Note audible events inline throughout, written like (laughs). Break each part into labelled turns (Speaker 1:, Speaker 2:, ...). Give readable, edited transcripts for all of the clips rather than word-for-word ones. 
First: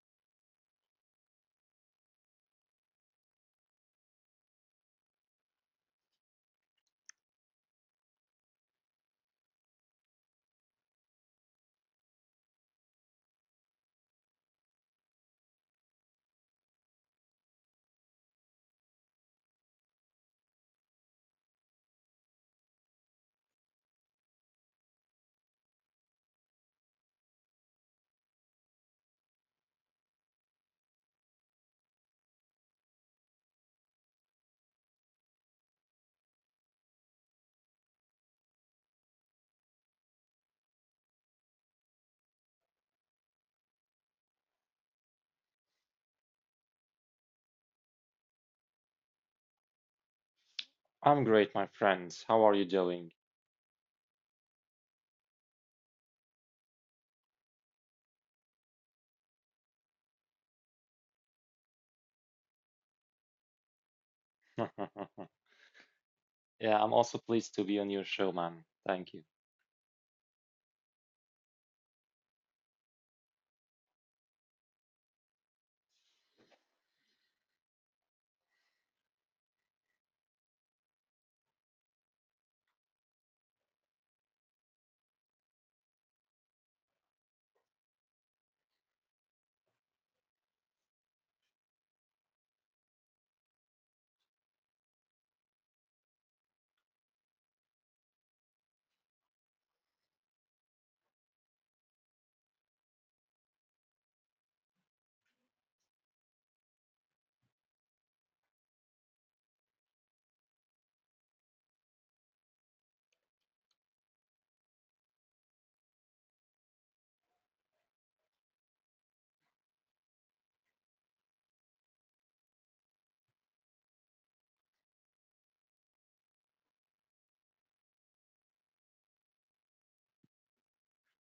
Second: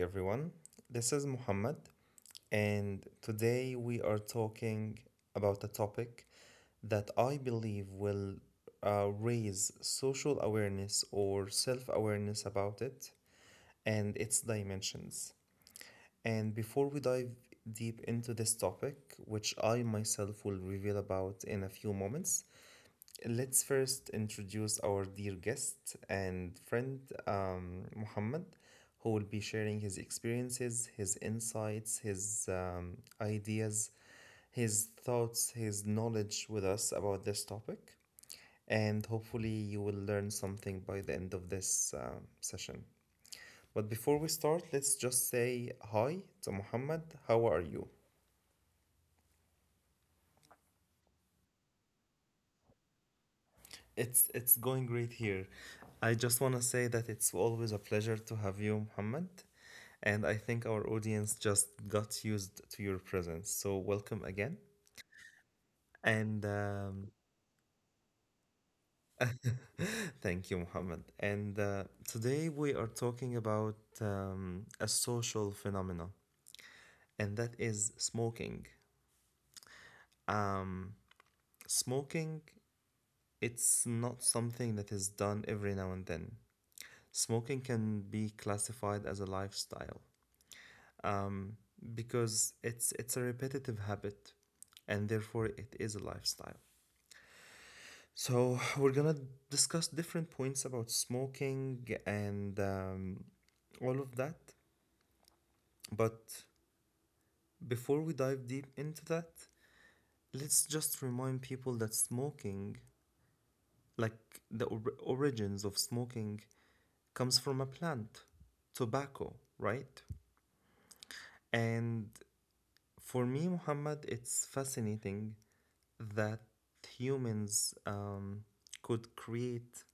Speaker 1: everyone. This is Muhammad, and today we are talking about a topic that I believe will raise social awareness or self awareness about it and its dimensions. And before we dive deep into this topic, which I myself will reveal about in a few moments, let's first introduce our dear guest and friend, Muhammad, who will be sharing his experiences, his insights, his ideas, his thoughts, his knowledge with us about this topic. And hopefully, you will learn something by the end of this session. But before we start, let's just say hi to Muhammad. How are you?
Speaker 2: I'm great, my friend. How are you doing?
Speaker 1: It's going great here. I just want to say that it's always a pleasure to have you, Muhammad, and I think our audience just got used to your presence. So welcome again,
Speaker 2: (laughs) Yeah, I'm
Speaker 1: and
Speaker 2: also pleased to be on your show, man. Thank you.
Speaker 1: thank you, Muhammad. And today we are talking about a social phenomena, and that is smoking. Um, Smoking, it's not something that is done every now and then. Smoking can be classified as a lifestyle. um, because it's a repetitive habit, and therefore it is a lifestyle. So we're gonna discuss different points about smoking and all of that. But before we dive deep into that, let's just remind people that smoking, like the origins of smoking, comes from a plant, tobacco, right? And for me, Muhammad, it's fascinating that humans could create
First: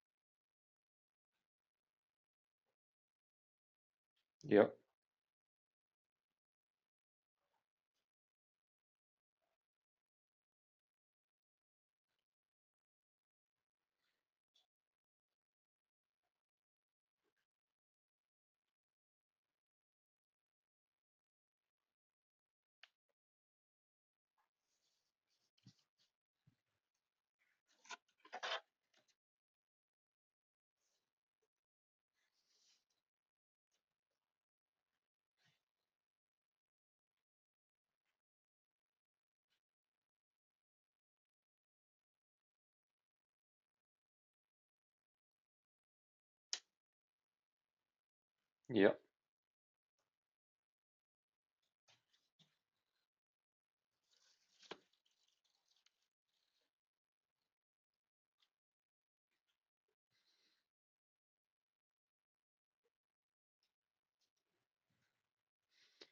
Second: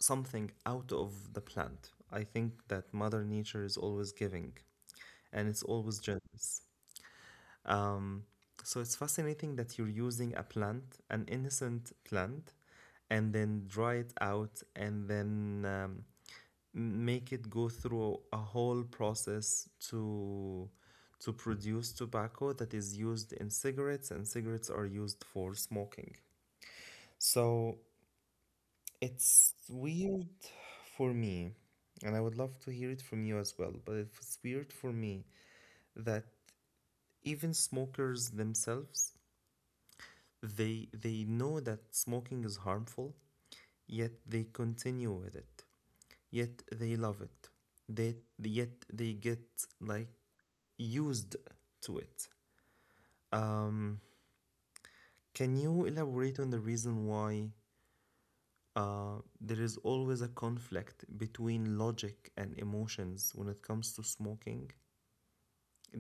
Speaker 1: something out of the plant. I think that Mother Nature is always giving
Speaker 2: Yep,
Speaker 1: and it's always generous. Um, so it's fascinating that you're using a plant, an innocent plant, and then dry it out and then make it go through a whole process to produce tobacco that is used in cigarettes and cigarettes are used for smoking, so it's weird for me, and I would love to hear it from you as well, but it's weird for me that even smokers themselves, they know that smoking is harmful, yet they continue with it. Yet they love it. They, yet
Speaker 2: yep,
Speaker 1: they get, like, used to it. Um, can you elaborate on the reason why there is always a conflict between logic and emotions when it comes to smoking?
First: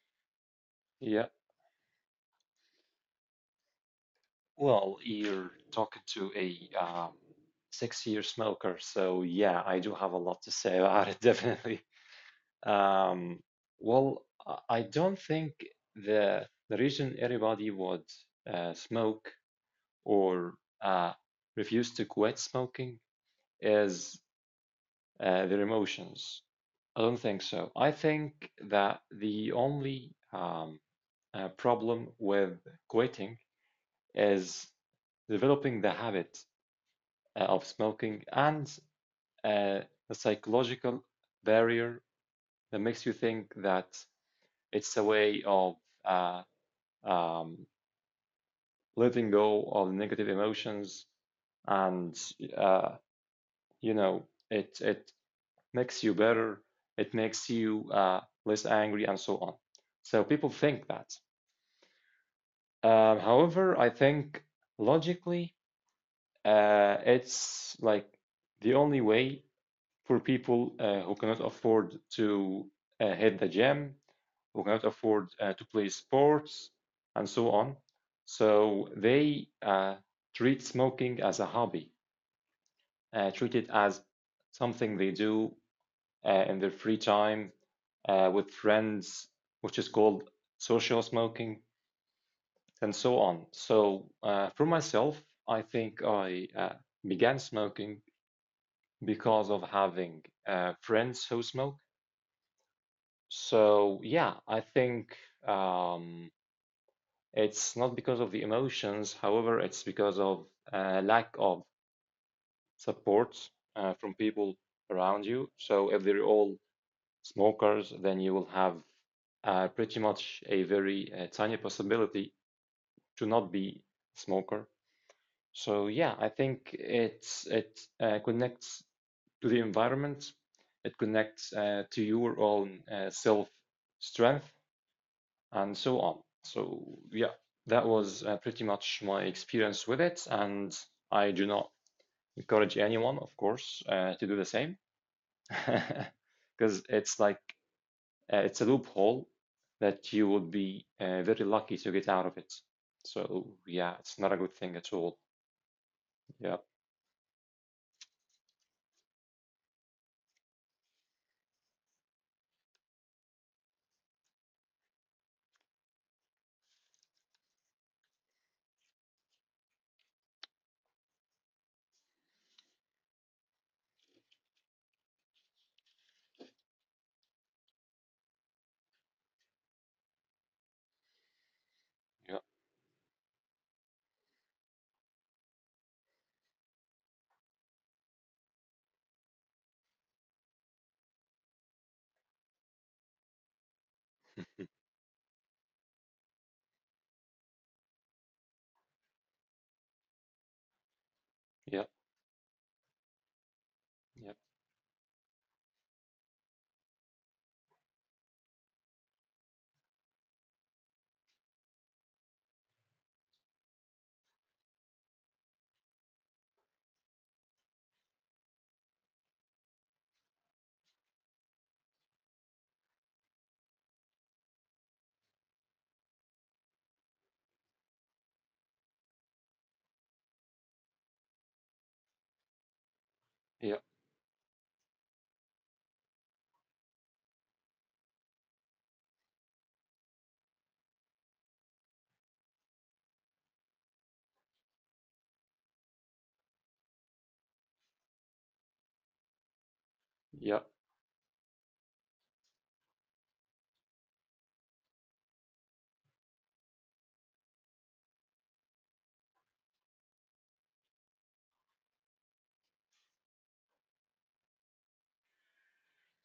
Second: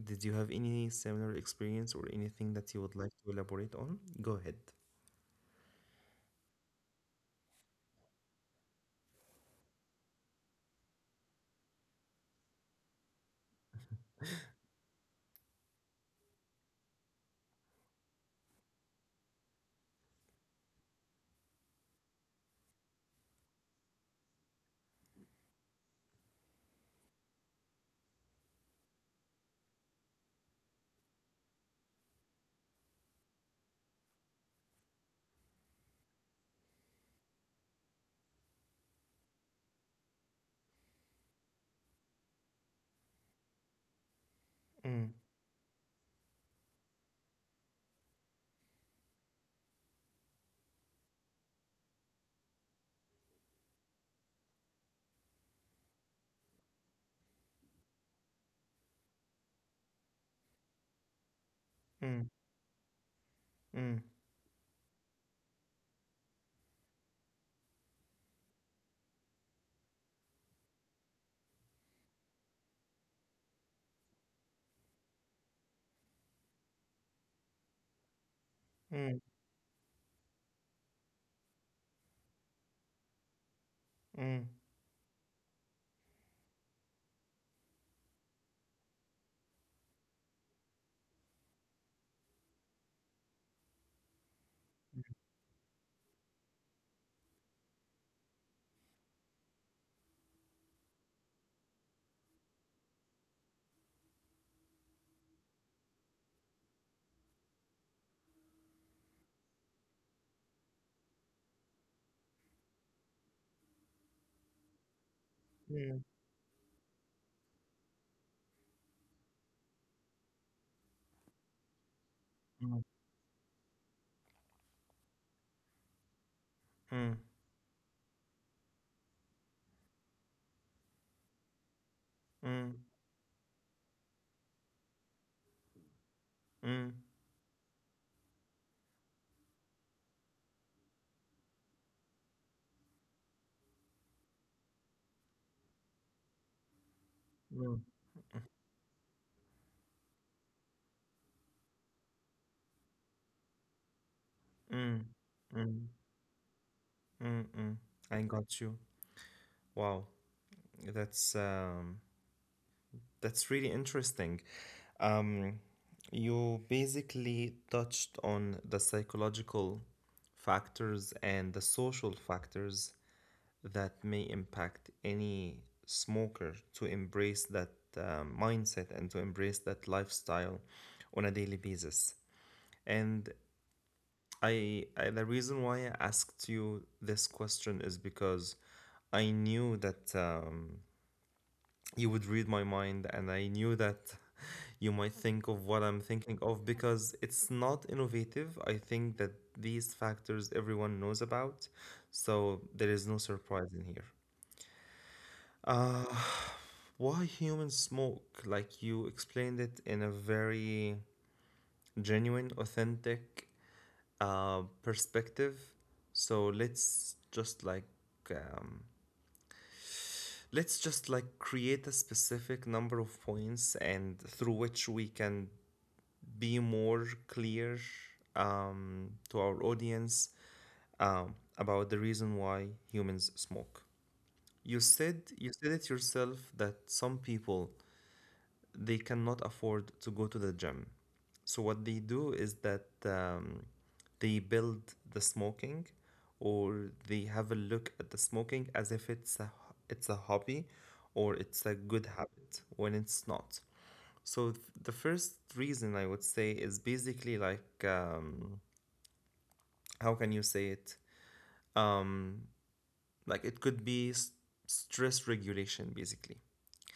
Speaker 1: Did you have any
Speaker 2: yep.
Speaker 1: similar experience or anything that you would like to elaborate on? Go ahead.
Speaker 2: Well, you're talking to a six-year smoker, so yeah, I do have a lot to say about it, (laughs) definitely. Um, well, I don't think the reason everybody would smoke or uh, refuse to quit smoking is their emotions. I don't think so. I think that the only problem with quitting is developing the habit of smoking and uh, a psychological barrier that makes you think that
Speaker 1: Mm,
Speaker 2: it's a way of uh, um, letting go of negative emotions and uh, you know it makes you better, it makes you less angry and so on. So people think that.
Speaker 1: mm, mm,
Speaker 2: However, I think logically, it's like the only way for people who cannot afford to hit the gym, who cannot afford to play sports, and so on. So
Speaker 1: mm,
Speaker 2: they treat smoking as a hobby, treat it as
Speaker 1: mm,
Speaker 2: something they do in their free time with friends, which is called social smoking, and so on. So, for myself, I think I began smoking because of having friends who smoke. So, yeah, I think um, it's not because of the emotions, however, it's because of lack of support from people around you. So, if they're all smokers, then you will have pretty much a very tiny possibility
Speaker 1: mm,
Speaker 2: to not be a smoker. So yeah, I think
Speaker 1: mm, mm,
Speaker 2: it connects to the environment, it connects to your
Speaker 1: mm,
Speaker 2: own self strength and so on.
Speaker 1: mm,
Speaker 2: So yeah, that was pretty much my experience with it, and I do not encourage anyone, of course, to do the same, (laughs) because it's like
Speaker 1: mm,
Speaker 2: it's a loophole that you would be very lucky to get out of it. So yeah, it's not a good
Speaker 1: mm,
Speaker 2: thing at all.
Speaker 1: mm,
Speaker 2: Yeah,
Speaker 1: mm, mm. I got you. Wow, that's um, that's really interesting. Um, you basically touched on the psychological factors and the social factors that may impact any smoker to embrace that mindset and to embrace that lifestyle on a daily basis.
Speaker 2: yeah,
Speaker 1: And I the reason why I asked you this question is because I knew that you would read my mind, and I knew that (laughs) you might think of what I'm thinking of because it's not innovative. I think that these factors everyone knows about,
Speaker 2: yeah,
Speaker 1: so there is no surprise in here.
Speaker 2: yeah,
Speaker 1: Uh, Why humans smoke? Like you explained it in a very genuine, authentic perspective. So um, let's just like create a specific number of points and through which we can be more clear to our audience about the reason why humans smoke.
Speaker 2: yeah.
Speaker 1: You said it yourself that some people they cannot afford to go to the gym. So what they do is that they build the smoking, or they have a look at the smoking as if it's a hobby, or
Speaker 2: Yeah,
Speaker 1: it's a good habit when it's not. So the first reason I would say is basically like, how can you say it? Um, like it could be stress regulation basically,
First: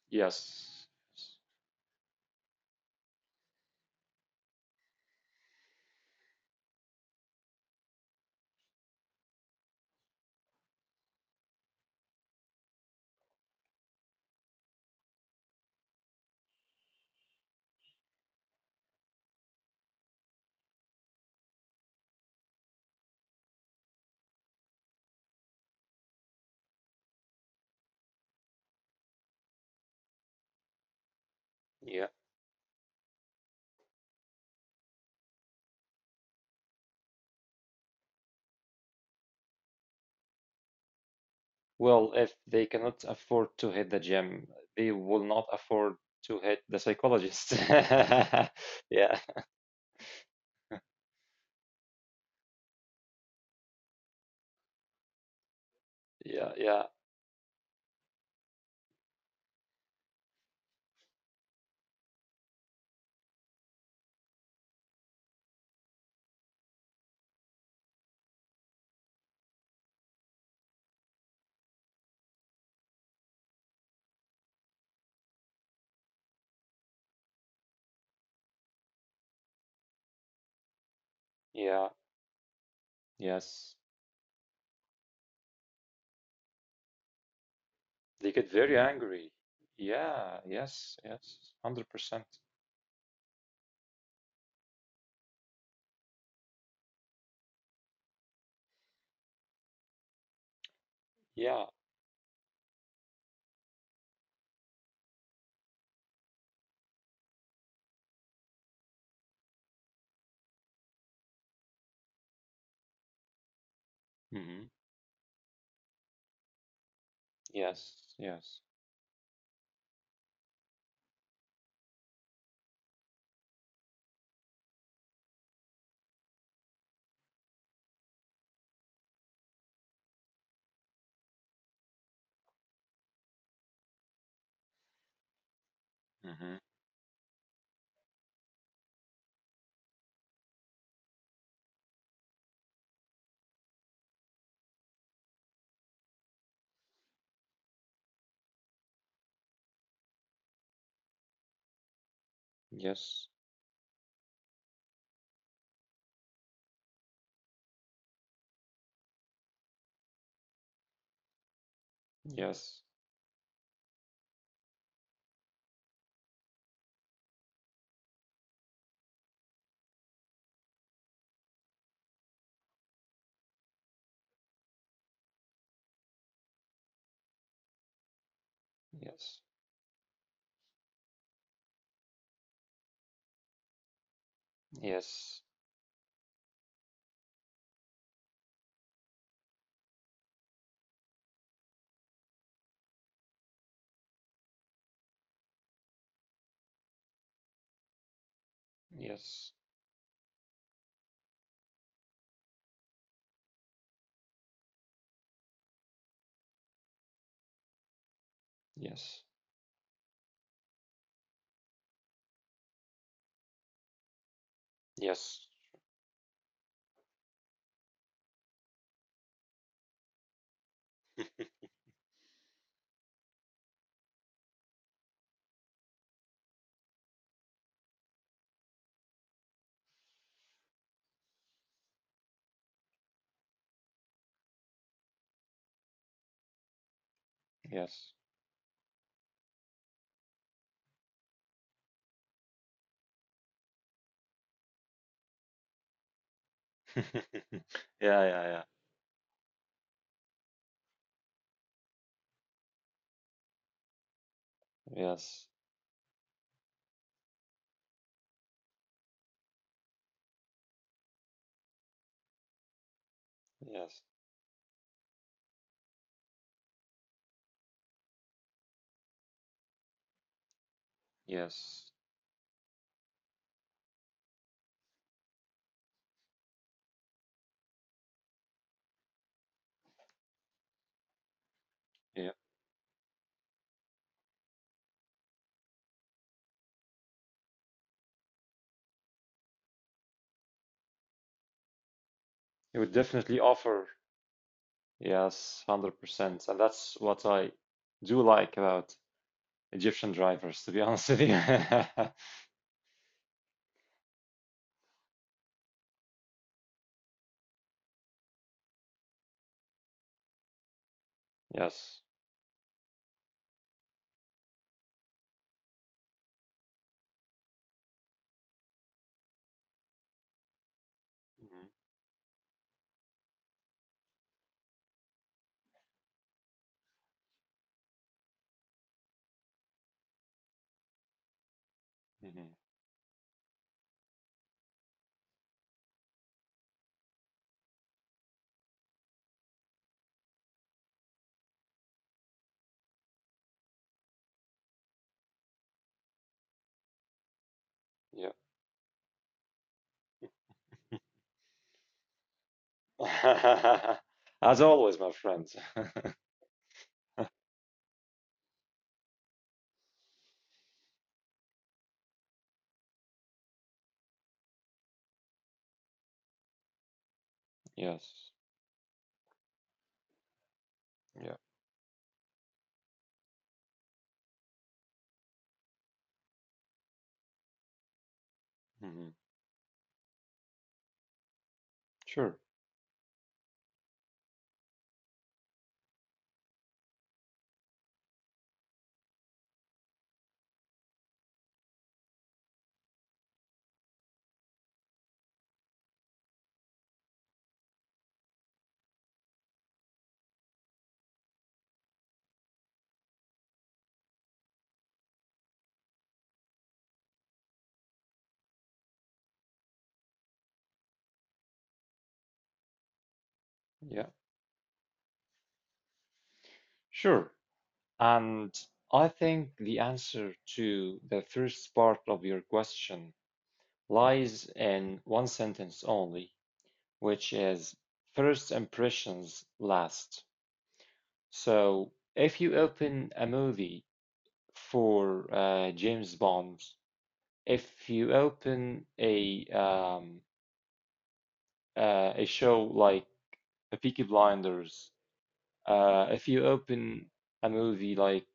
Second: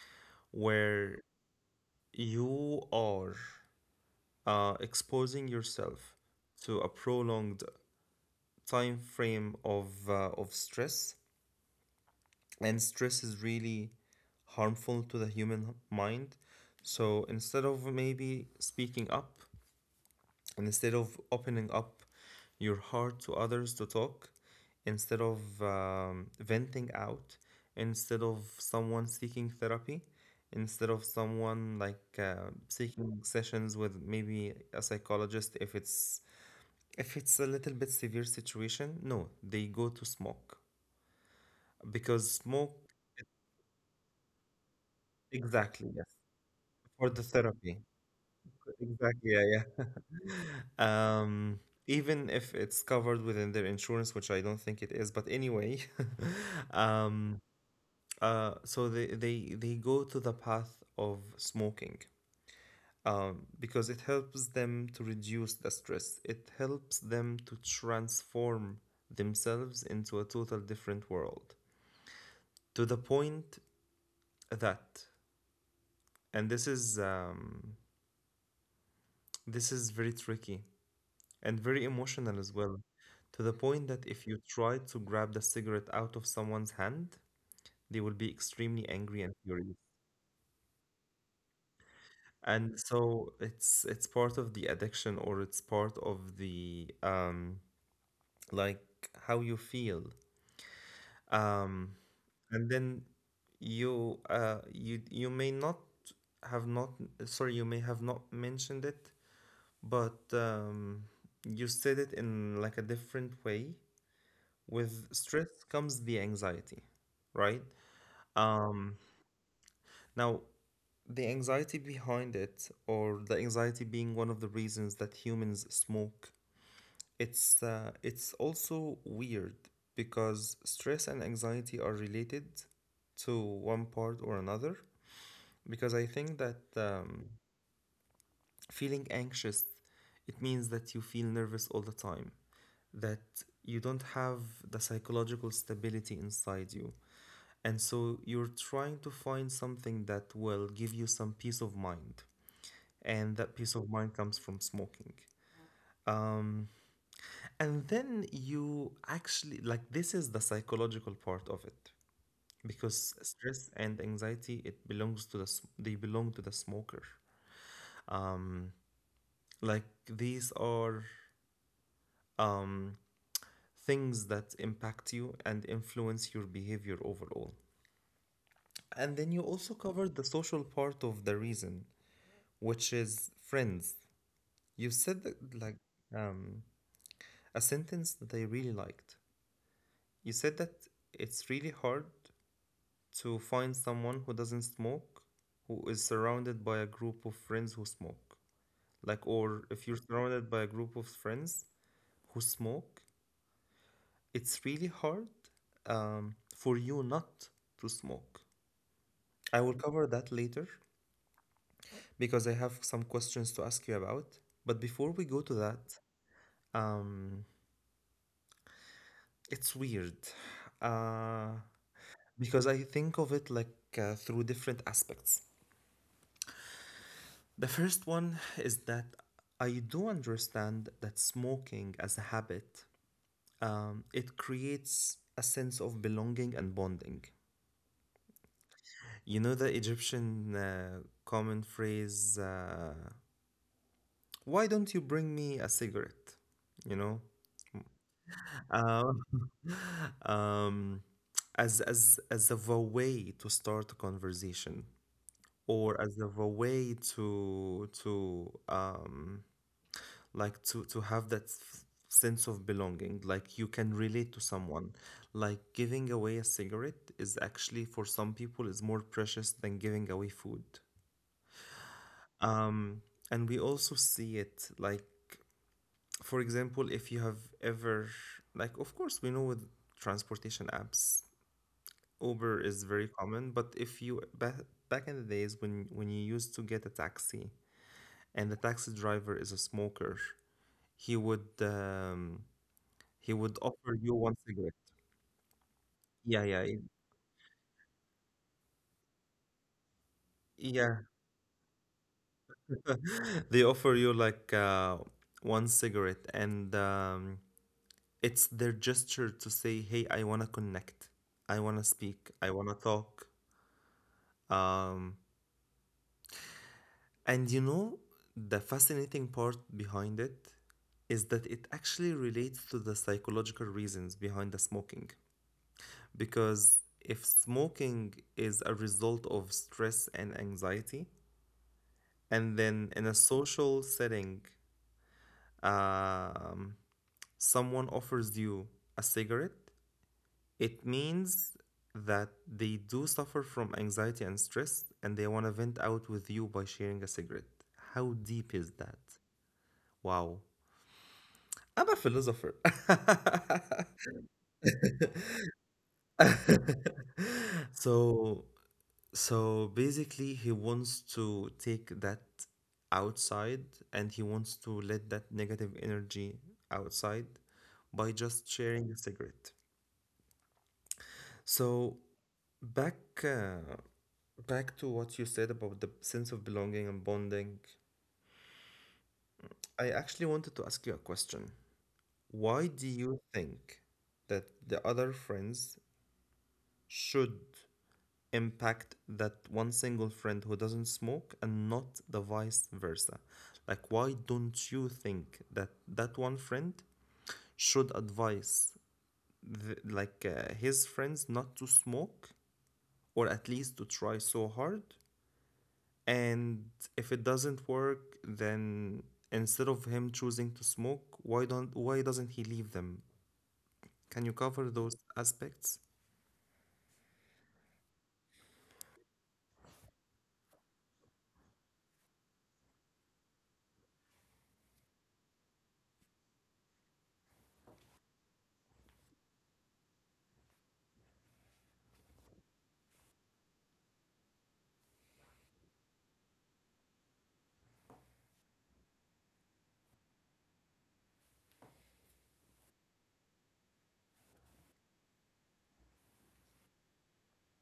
Speaker 2: yes.
Speaker 1: where you are exposing yourself to a prolonged time frame of stress, and stress is really harmful to the human mind, so instead of maybe speaking up and instead of opening up your heart to others to talk, instead of venting out, instead of someone seeking therapy, instead of someone
Speaker 2: Yeah.
Speaker 1: like seeking sessions with maybe a psychologist if it's, if it's a little bit severe situation, no, they go to smoke
Speaker 2: Well, if they
Speaker 1: because
Speaker 2: cannot
Speaker 1: smoke,
Speaker 2: afford to hit the gym, they will not afford
Speaker 1: exactly,
Speaker 2: to
Speaker 1: yes,
Speaker 2: hit the psychologist.
Speaker 1: for the
Speaker 2: (laughs)
Speaker 1: therapy.
Speaker 2: Yeah,
Speaker 1: Exactly, yeah, yeah. (laughs) Um, Even if it's covered within their insurance, which I don't think it is, but anyway,
Speaker 2: yeah, yeah,
Speaker 1: (laughs) um, so they go to the path of smoking, because it helps them to reduce the stress. It helps them to transform themselves into a total different world to the point that, and this is very tricky
Speaker 2: yeah,
Speaker 1: and very emotional as well,
Speaker 2: yes.
Speaker 1: to the point that if you try to grab the cigarette out of someone's hand,
Speaker 2: They get
Speaker 1: they will
Speaker 2: very
Speaker 1: be
Speaker 2: angry.
Speaker 1: extremely angry and furious,
Speaker 2: Yeah, yes, yes, 100%.
Speaker 1: and so it's part of the addiction, or it's part of the, um, like, how you feel.
Speaker 2: Yeah.
Speaker 1: um and then you may not have not, sorry, you may have not mentioned it, but you said it in like a different way.
Speaker 2: Mm-hmm.
Speaker 1: With stress comes the anxiety,
Speaker 2: Yes,
Speaker 1: right?
Speaker 2: yes.
Speaker 1: Um, Now, the anxiety behind it, or the anxiety being one of the reasons that humans smoke, it's also weird because stress and anxiety are related to one part or another.
Speaker 2: Mm-hmm.
Speaker 1: Because I think that feeling anxious, it means that you feel nervous all the time, that you don't have the psychological stability inside you, and so you're trying to find something that will give you some peace of mind,
Speaker 2: Yes,
Speaker 1: and that peace of mind comes from smoking. um, and then you actually, like, this is the psychological part of it,
Speaker 2: yes,
Speaker 1: because stress and anxiety, it belongs to the they belong to the smoker. Um, like these are, um, things that impact you and influence your behavior overall.
Speaker 2: yes,
Speaker 1: And then you also covered the social part of the reason, which is friends.
Speaker 2: yes,
Speaker 1: You said that, like, um, a sentence that I really liked. You said that it's really hard to find someone who doesn't smoke, who is surrounded by a group of friends who smoke.
Speaker 2: yes,
Speaker 1: Like, or if you're surrounded by a group of friends who smoke, it's really hard for you not to
Speaker 2: yes,
Speaker 1: smoke. I will cover that later because I have some questions to ask you about.
Speaker 2: yes,
Speaker 1: But before we go to that, um, it's weird, uh, because I think of it like through different aspects. The first one is that I do understand that smoking as a habit, it creates a sense of belonging and
Speaker 2: yes.
Speaker 1: bonding. You know the Egyptian common phrase, "Why don't you bring me a cigarette?"
Speaker 2: (laughs)
Speaker 1: You
Speaker 2: Yeah,
Speaker 1: know.
Speaker 2: yeah, yeah.
Speaker 1: Um, um, as of a way to start a
Speaker 2: Yes.
Speaker 1: conversation, or as of a way to like to have that sense of
Speaker 2: Yes.
Speaker 1: belonging, like you can relate to someone, like giving away a cigarette is actually for some people is more precious than giving away food,
Speaker 2: Yes.
Speaker 1: um, and we also see it like, for example, if you have ever, like, of course, we know with transportation apps,
Speaker 2: Yeah.
Speaker 1: Uber is very common, but if you back, back in the days when you used to get a taxi and the taxi driver is a smoker, he would
Speaker 2: It would
Speaker 1: um,
Speaker 2: definitely offer.
Speaker 1: he would offer you one
Speaker 2: Yes,
Speaker 1: cigarette.
Speaker 2: 100%. And that's what
Speaker 1: Yeah,
Speaker 2: I
Speaker 1: yeah,
Speaker 2: do like about Egyptian drivers, to be (laughs) honest with you.
Speaker 1: yeah.
Speaker 2: (laughs)
Speaker 1: (laughs) They offer you like one cigarette, and it's their gesture to say, "Hey, I wanna
Speaker 2: Yes.
Speaker 1: connect. I wanna speak. I wanna talk." Um, And you know, the fascinating part behind it
Speaker 2: Hmm.
Speaker 1: is that it actually relates to the psychological reasons behind the smoking. Because if smoking is a result of stress and anxiety,
Speaker 2: Hmm.
Speaker 1: and then in a social setting, um, someone offers you a cigarette, it means that they do suffer from anxiety and stress and they want to vent out with you by sharing a cigarette.
Speaker 2: Yeah.
Speaker 1: How deep is that? Wow. I'm a philosopher. (laughs)
Speaker 2: (laughs) As always, my friend.
Speaker 1: So, so basically, he wants to take that outside and he wants to let that negative energy outside
Speaker 2: Yes.
Speaker 1: by just sharing a cigarette.
Speaker 2: Yeah.
Speaker 1: So, back, uh, back to what you said about the sense of belonging and bonding,
Speaker 2: Hmm.
Speaker 1: I actually wanted to ask you a
Speaker 2: Sure.
Speaker 1: question. Why do you think that the other friends should impact that one single friend who doesn't smoke and not the vice versa? Like, why don't you think that that one friend should advise the, like his friends not to smoke, or at least to try so hard? And if it doesn't work, then instead of him choosing to smoke, why doesn't he leave them?
Speaker 2: Yeah.
Speaker 1: Can you cover those aspects?
Speaker 2: Sure. And I think the answer to the first part of your question lies in one sentence only, which is first impressions last. So if you open a movie for James Bond, if you open a a show like The Peaky Blinders, if you open a movie like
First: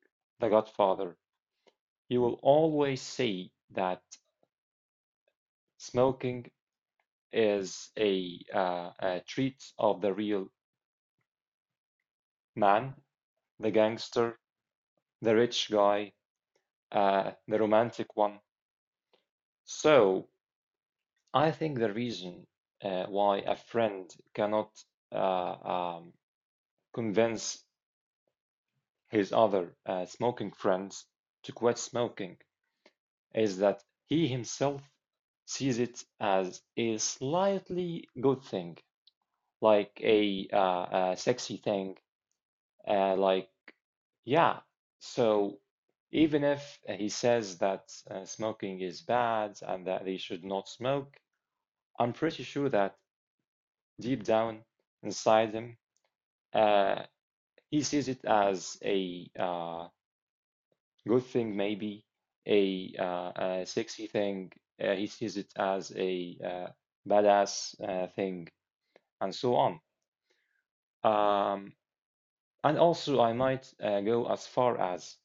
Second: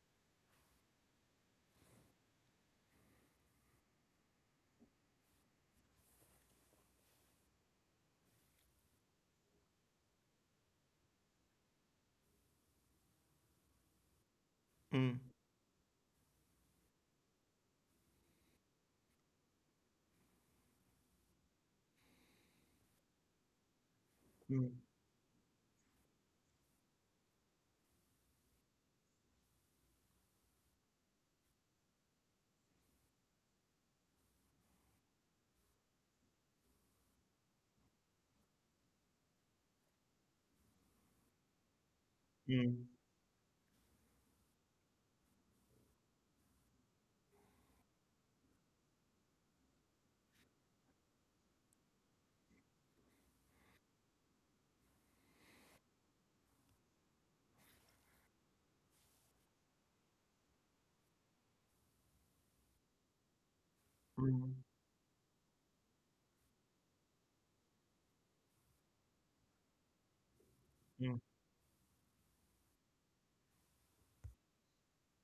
Speaker 2: The Godfather, you will always see that smoking is a treat of the real man, the gangster,
Speaker 1: Mm,
Speaker 2: the rich guy, the romantic one. So I think the reason why a friend cannot
Speaker 1: mm,
Speaker 2: uh, um, convince his other smoking friends to quit smoking is that he himself sees it as a slightly good thing, like a sexy thing,
Speaker 1: mm,
Speaker 2: like, yeah. So even if he says that smoking is bad and that they should not smoke, I'm pretty sure that deep down inside him, uh, he sees it as a good thing, maybe a sexy thing.
Speaker 1: mm,
Speaker 2: He sees it as a badass thing, and so on.
Speaker 1: mm,
Speaker 2: Um, and also, I might go as far as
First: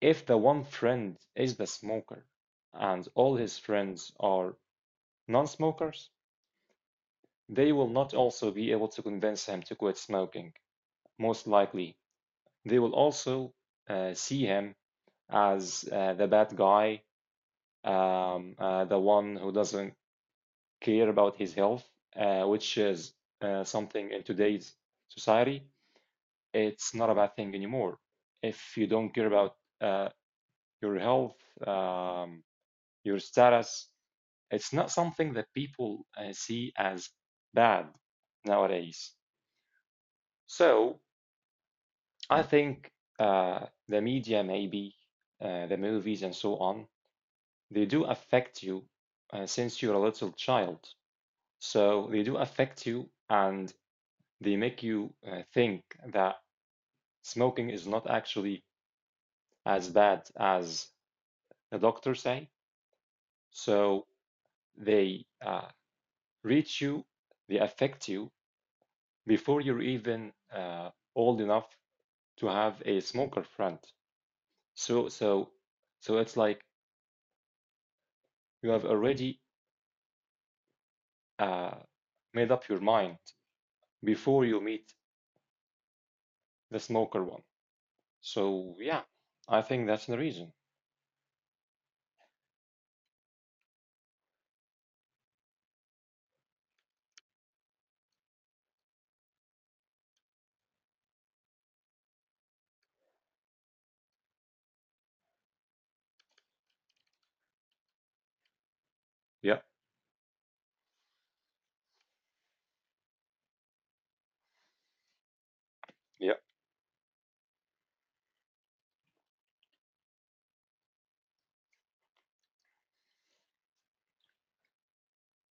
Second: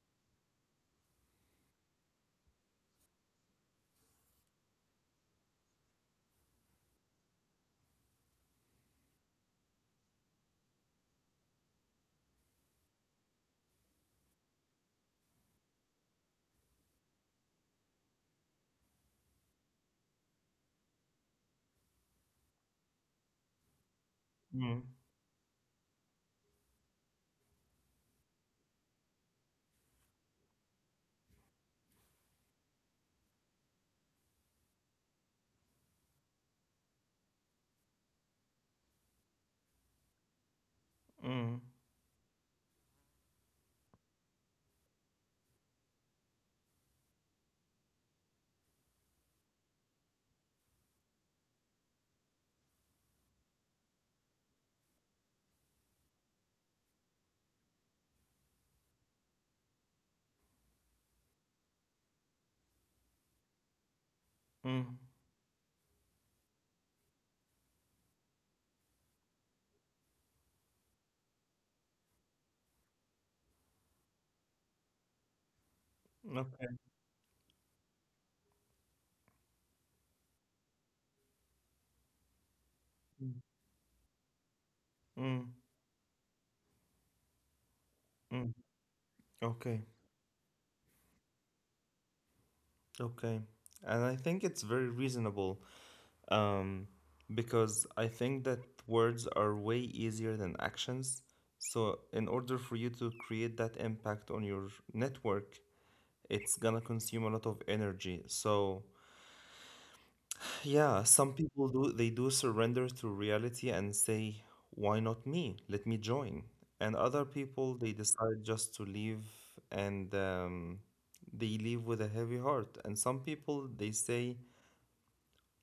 Speaker 2: if the one friend is the smoker and all his friends are non-smokers, they will not also be able to convince him to quit smoking, most likely they will also see him as the bad guy, the one who doesn't care about his health, which is something in today's
Speaker 1: mm,
Speaker 2: society. It's not a bad thing anymore. If you don't care about your health, um, your status, it's not something that people see as bad nowadays. So
Speaker 1: mm.
Speaker 2: I think the media, maybe the movies and so on, they do affect you since you're a little child. So they do affect you and they make you think that smoking is not actually as bad as the doctors say. So
Speaker 1: Mm.
Speaker 2: they reach you, they affect you before you're even old enough to have a smoker friend. So so so it's like
Speaker 1: Okay.
Speaker 2: you have already uh, made up your mind
Speaker 1: Mm,
Speaker 2: before you meet
Speaker 1: mm,
Speaker 2: the smoker one.
Speaker 1: mm.
Speaker 2: So yeah, I think
Speaker 1: Okay.
Speaker 2: that's the reason.
Speaker 1: Okay. And I think it's very reasonable, um, because I think that words are way easier than actions. So in order for you to create that impact on your network, it's gonna consume a lot of energy. So,
Speaker 2: Yeah,
Speaker 1: yeah, some people do, they do surrender to reality and say, why not me? Let me
Speaker 2: yeah,
Speaker 1: join. And other people, they decide just to leave and they leave with a heavy heart. And some people, they say,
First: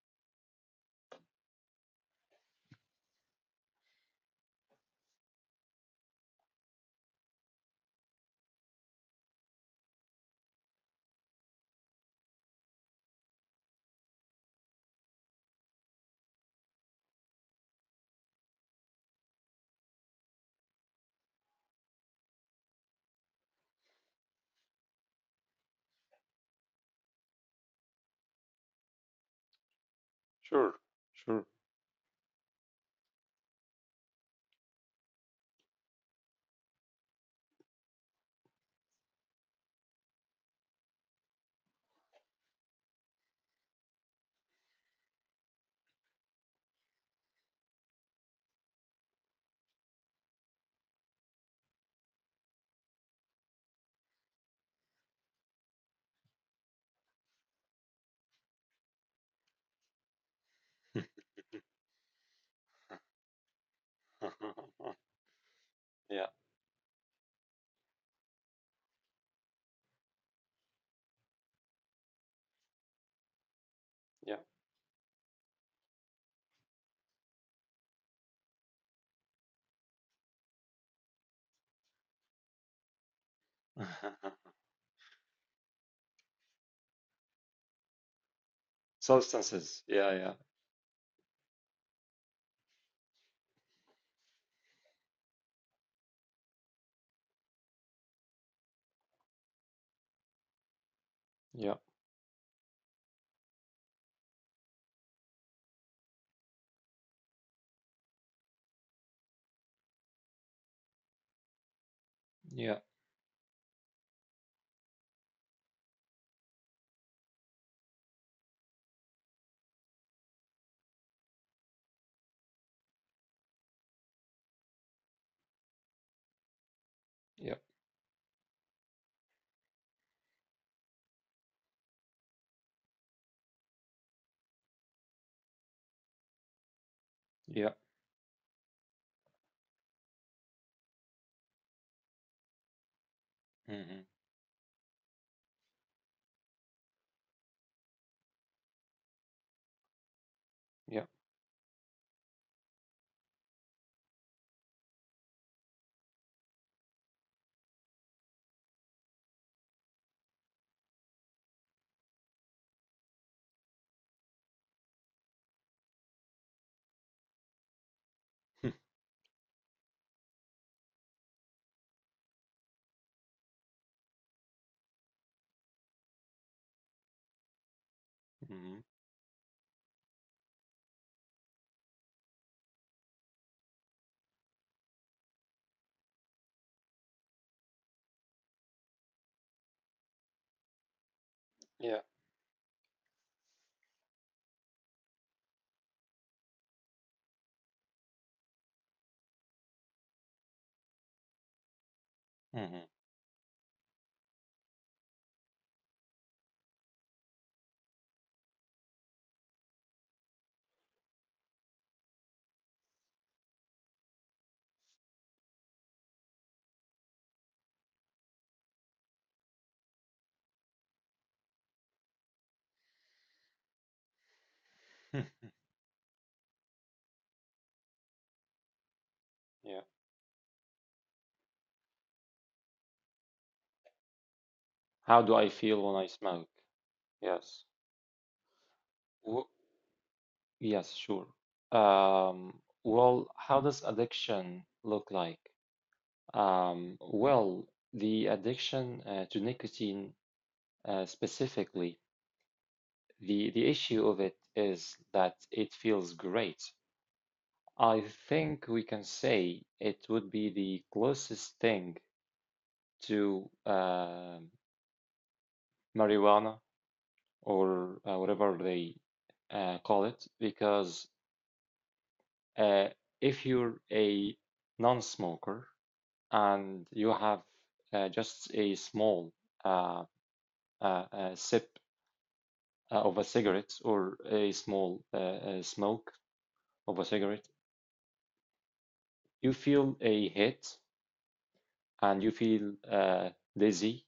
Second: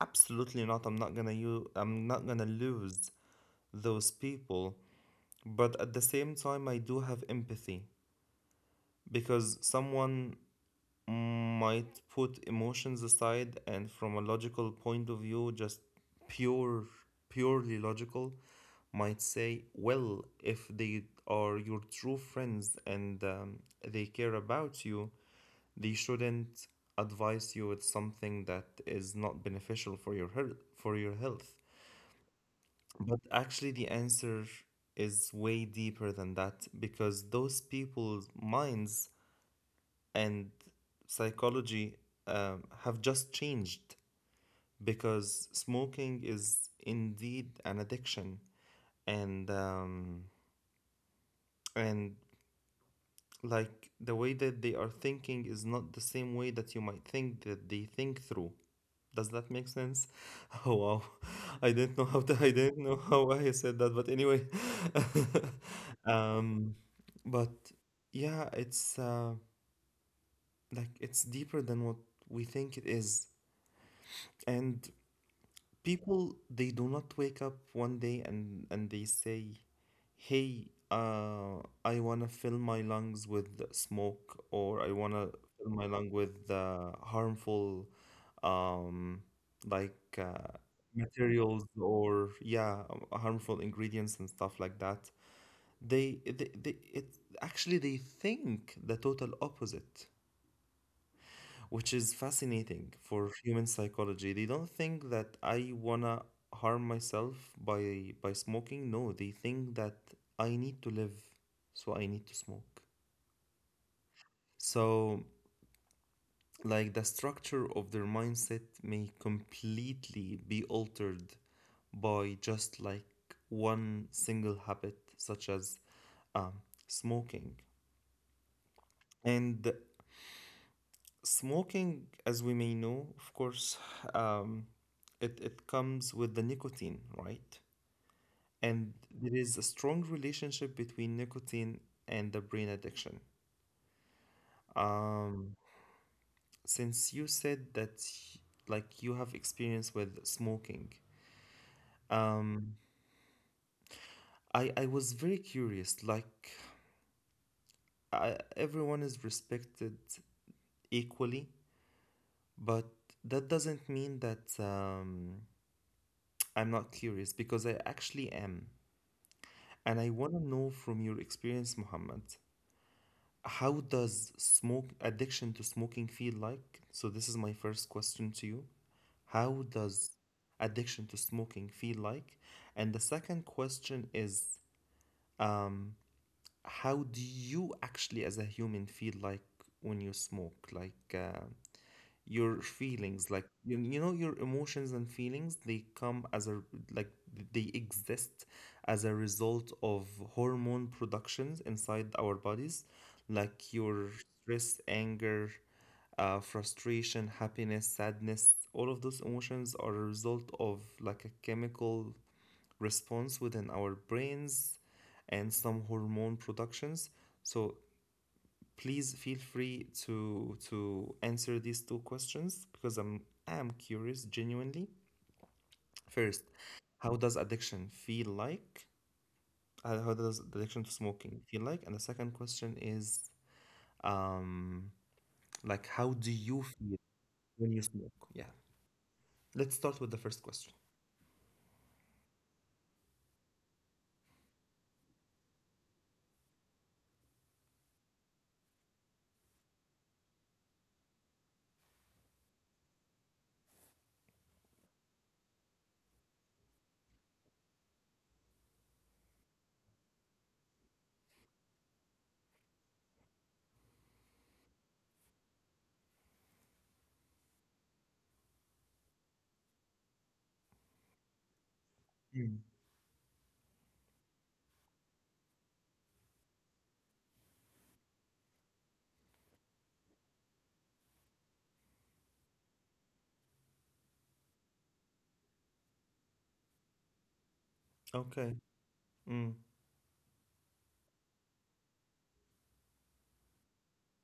Speaker 1: absolutely not, I'm not gonna lose those people. But at the same time, I do have empathy because someone might put emotions aside, and from a logical point of view, just pure purely logical, might say, well, if they are your true friends, and they care about you, they shouldn't advise you with something that is not beneficial for your health
Speaker 2: sure,
Speaker 1: for your
Speaker 2: sure.
Speaker 1: health But actually, the answer is way deeper than that, because those people's minds and psychology have just changed, because smoking is indeed an addiction, and um, and like, the way that they are thinking is not the same way that you might think that they think through. Does that make sense? (laughs) Oh, wow.
Speaker 2: (laughs)
Speaker 1: I didn't know how to I didn't know how I said that, but anyway. (laughs)
Speaker 2: Yeah,
Speaker 1: um but yeah, it's like it's deeper than what we think it is.
Speaker 2: yeah.
Speaker 1: And people, they do not wake up one day and they say, "Hey, I wanna fill my lungs with smoke,
Speaker 2: (laughs)
Speaker 1: or I wanna fill my lung with harmful, um,
Speaker 2: Substances.
Speaker 1: like,
Speaker 2: Yeah, yeah,
Speaker 1: materials, or yeah, harmful ingredients and stuff like that." They, it actually they think the total opposite, which
Speaker 2: yeah,
Speaker 1: is fascinating for human psychology. They don't think that I wanna harm myself by smoking. No, they think that I need to live, so I need to smoke.
Speaker 2: yeah,
Speaker 1: So like, the structure of their mindset may completely be altered by just like, one single habit, such as um, smoking.
Speaker 2: yeah,
Speaker 1: And smoking, as we may know, of course, um, it comes with the nicotine, right?
Speaker 2: yeah.
Speaker 1: And there is a strong relationship between nicotine and the brain addiction.
Speaker 2: Mm-hmm.
Speaker 1: Um, since you said that like, you have experience with smoking,
Speaker 2: Yeah.
Speaker 1: um, I was very curious, like, everyone is respected equally, but that doesn't mean that I'm not curious, because I actually am.
Speaker 2: (laughs)
Speaker 1: And I want to know from your experience, Muhammad, how does smoke addiction to smoking feel like? So this is my first question to you.
Speaker 2: Mm-hmm.
Speaker 1: How does addiction to smoking feel like? And the second question is, um, how do you actually, as a human, feel like when you smoke? Like,
Speaker 2: Yeah.
Speaker 1: your feelings, like, you know, your emotions and feelings, they come as a like, they exist as a result of hormone productions inside our bodies,
Speaker 2: Mm-hmm.
Speaker 1: like your stress, anger, frustration, happiness, sadness. All of those emotions are a result of, like, a chemical response within our brains and some hormone productions. So please feel free to answer these two questions, because I'm curious, genuinely. First, how does addiction feel like? Uh,
Speaker 2: (laughs) Yeah.
Speaker 1: How does addiction to smoking feel like? And the second question is, um,
Speaker 2: How do I
Speaker 1: like,
Speaker 2: feel
Speaker 1: how
Speaker 2: when
Speaker 1: do
Speaker 2: I
Speaker 1: you
Speaker 2: smoke?
Speaker 1: feel when you
Speaker 2: Yes.
Speaker 1: smoke? Yeah.
Speaker 2: W
Speaker 1: Let's start with the first question.
Speaker 2: yes, sure. Um, well, how does addiction look like? Well, the addiction to nicotine specifically. The issue of it is that it feels great. I think we can say it would be the closest thing to marijuana or whatever they call it, because
Speaker 1: Mm.
Speaker 2: uh, if you're a non-smoker and you have just a small uh, sip of a cigarette or a small smoke of a cigarette,
Speaker 1: Okay. Mm,
Speaker 2: you feel a hit and you feel dizzy.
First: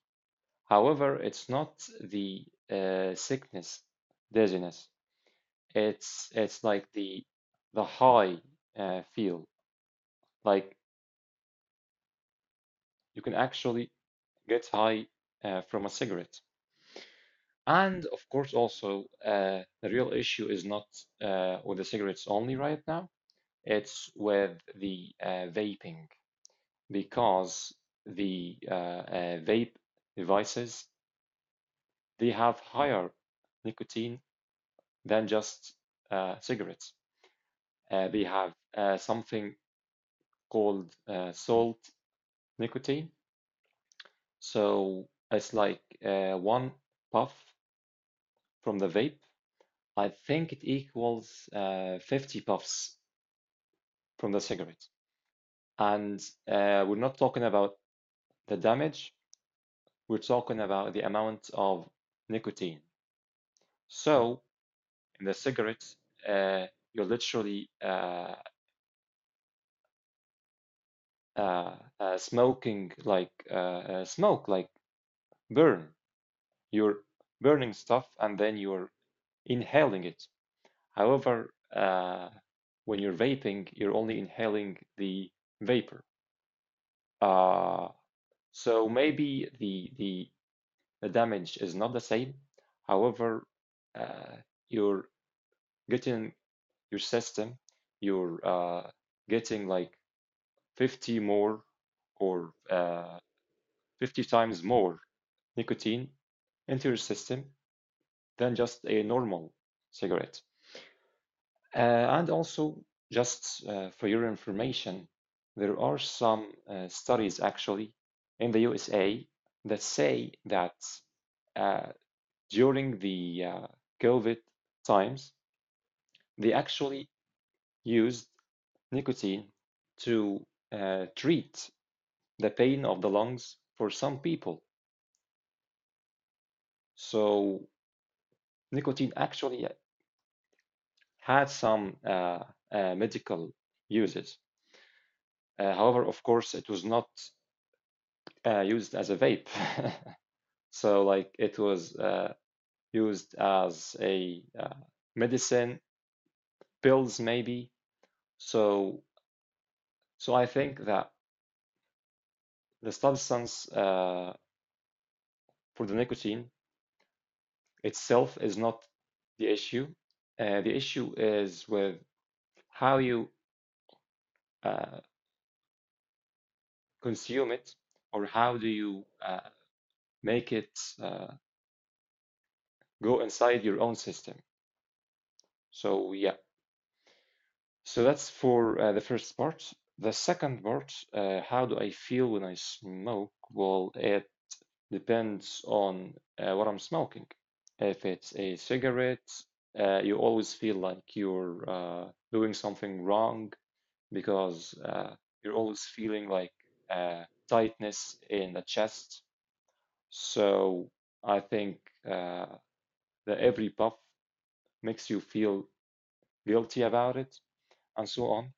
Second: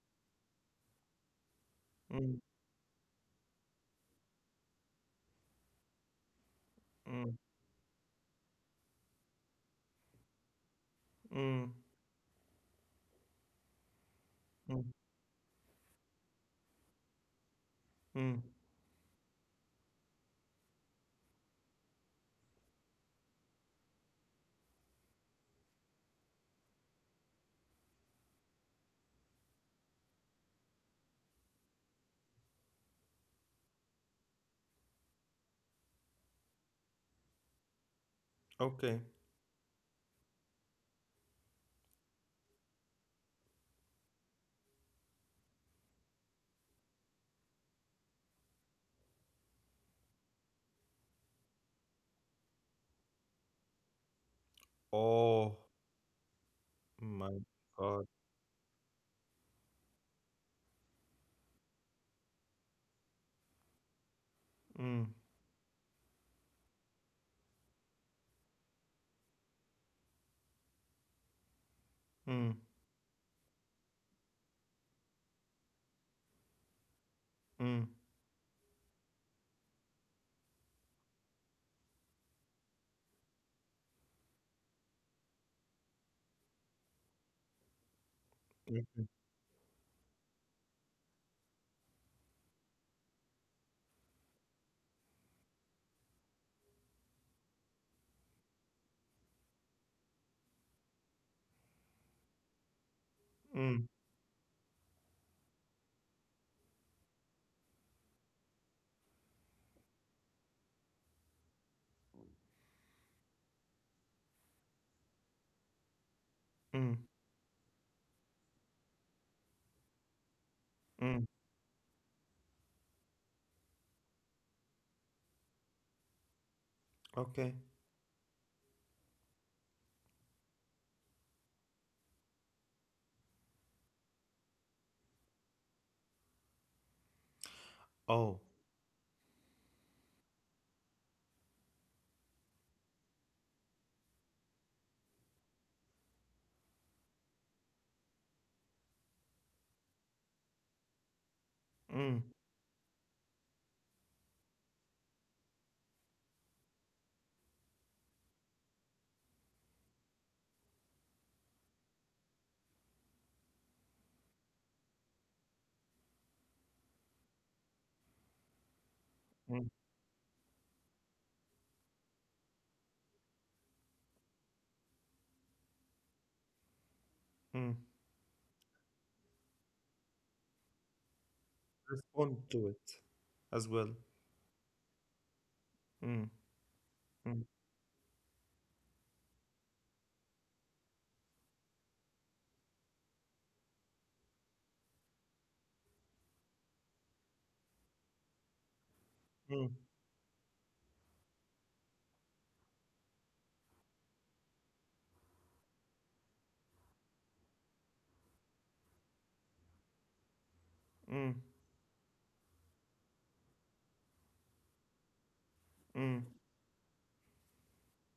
Speaker 2: However, it's not
Speaker 1: mm,
Speaker 2: the sickness, dizziness. It's like the
Speaker 1: mm,
Speaker 2: high feel. Like
Speaker 1: mm,
Speaker 2: you can actually get
Speaker 1: mm,
Speaker 2: high from a cigarette. And of
Speaker 1: mm.
Speaker 2: course, also the real issue is not with the cigarettes only right now. It's with the vaping because the vape devices they have higher nicotine than just cigarettes. They have
Speaker 1: Okay.
Speaker 2: something called salt nicotine. So it's like one puff from the vape. I think it equals 50 puffs from the cigarette.
Speaker 1: Oh
Speaker 2: And we're not talking
Speaker 1: my
Speaker 2: about
Speaker 1: God.
Speaker 2: the damage, we're talking about the amount of nicotine. So in
Speaker 1: Mm,
Speaker 2: the cigarette, uh, you're literally uh,
Speaker 1: mm,
Speaker 2: smoking like smoke, like burn. You're burning
Speaker 1: mm,
Speaker 2: stuff and then you're inhaling it. However, when you're vaping, you're only inhaling the vapor. Uh, so
Speaker 1: mm, mm,
Speaker 2: maybe the damage is not the same. However, uh, you're getting your system, you're getting like 50 more or
Speaker 1: mm,
Speaker 2: 50 times more nicotine into your system than just a normal cigarette. Uh, and also, just for your information, there are some
Speaker 1: mm.
Speaker 2: studies actually in the USA that say that
Speaker 1: Mm,
Speaker 2: uh, during the COVID times, they actually
Speaker 1: okay.
Speaker 2: used nicotine to treat the pain of the lungs for some people. So
Speaker 1: Oh.
Speaker 2: nicotine actually had some medical uses. However, of course, it was not used as a vape. (laughs) So, like, it was
Speaker 1: Mm,
Speaker 2: used as a medicine, pills maybe. So, so I think that the substance for the nicotine itself is not the issue.
Speaker 1: mm,
Speaker 2: The issue is with how you uh, consume it
Speaker 1: mm.
Speaker 2: or how do you make it
Speaker 1: Respond to
Speaker 2: go
Speaker 1: it
Speaker 2: inside your own
Speaker 1: as well.
Speaker 2: system. So, yeah,
Speaker 1: Mm, mm,
Speaker 2: so that's for the first part. The second part, how do I feel when I smoke? Well, it depends on what I'm smoking. If it's a cigarette,
Speaker 1: mm,
Speaker 2: you always feel like you're doing something wrong because you're always feeling like uh, tightness in the chest. So I
Speaker 1: mm,
Speaker 2: think uh, that every puff makes you feel
Speaker 1: mm,
Speaker 2: guilty about it and so on.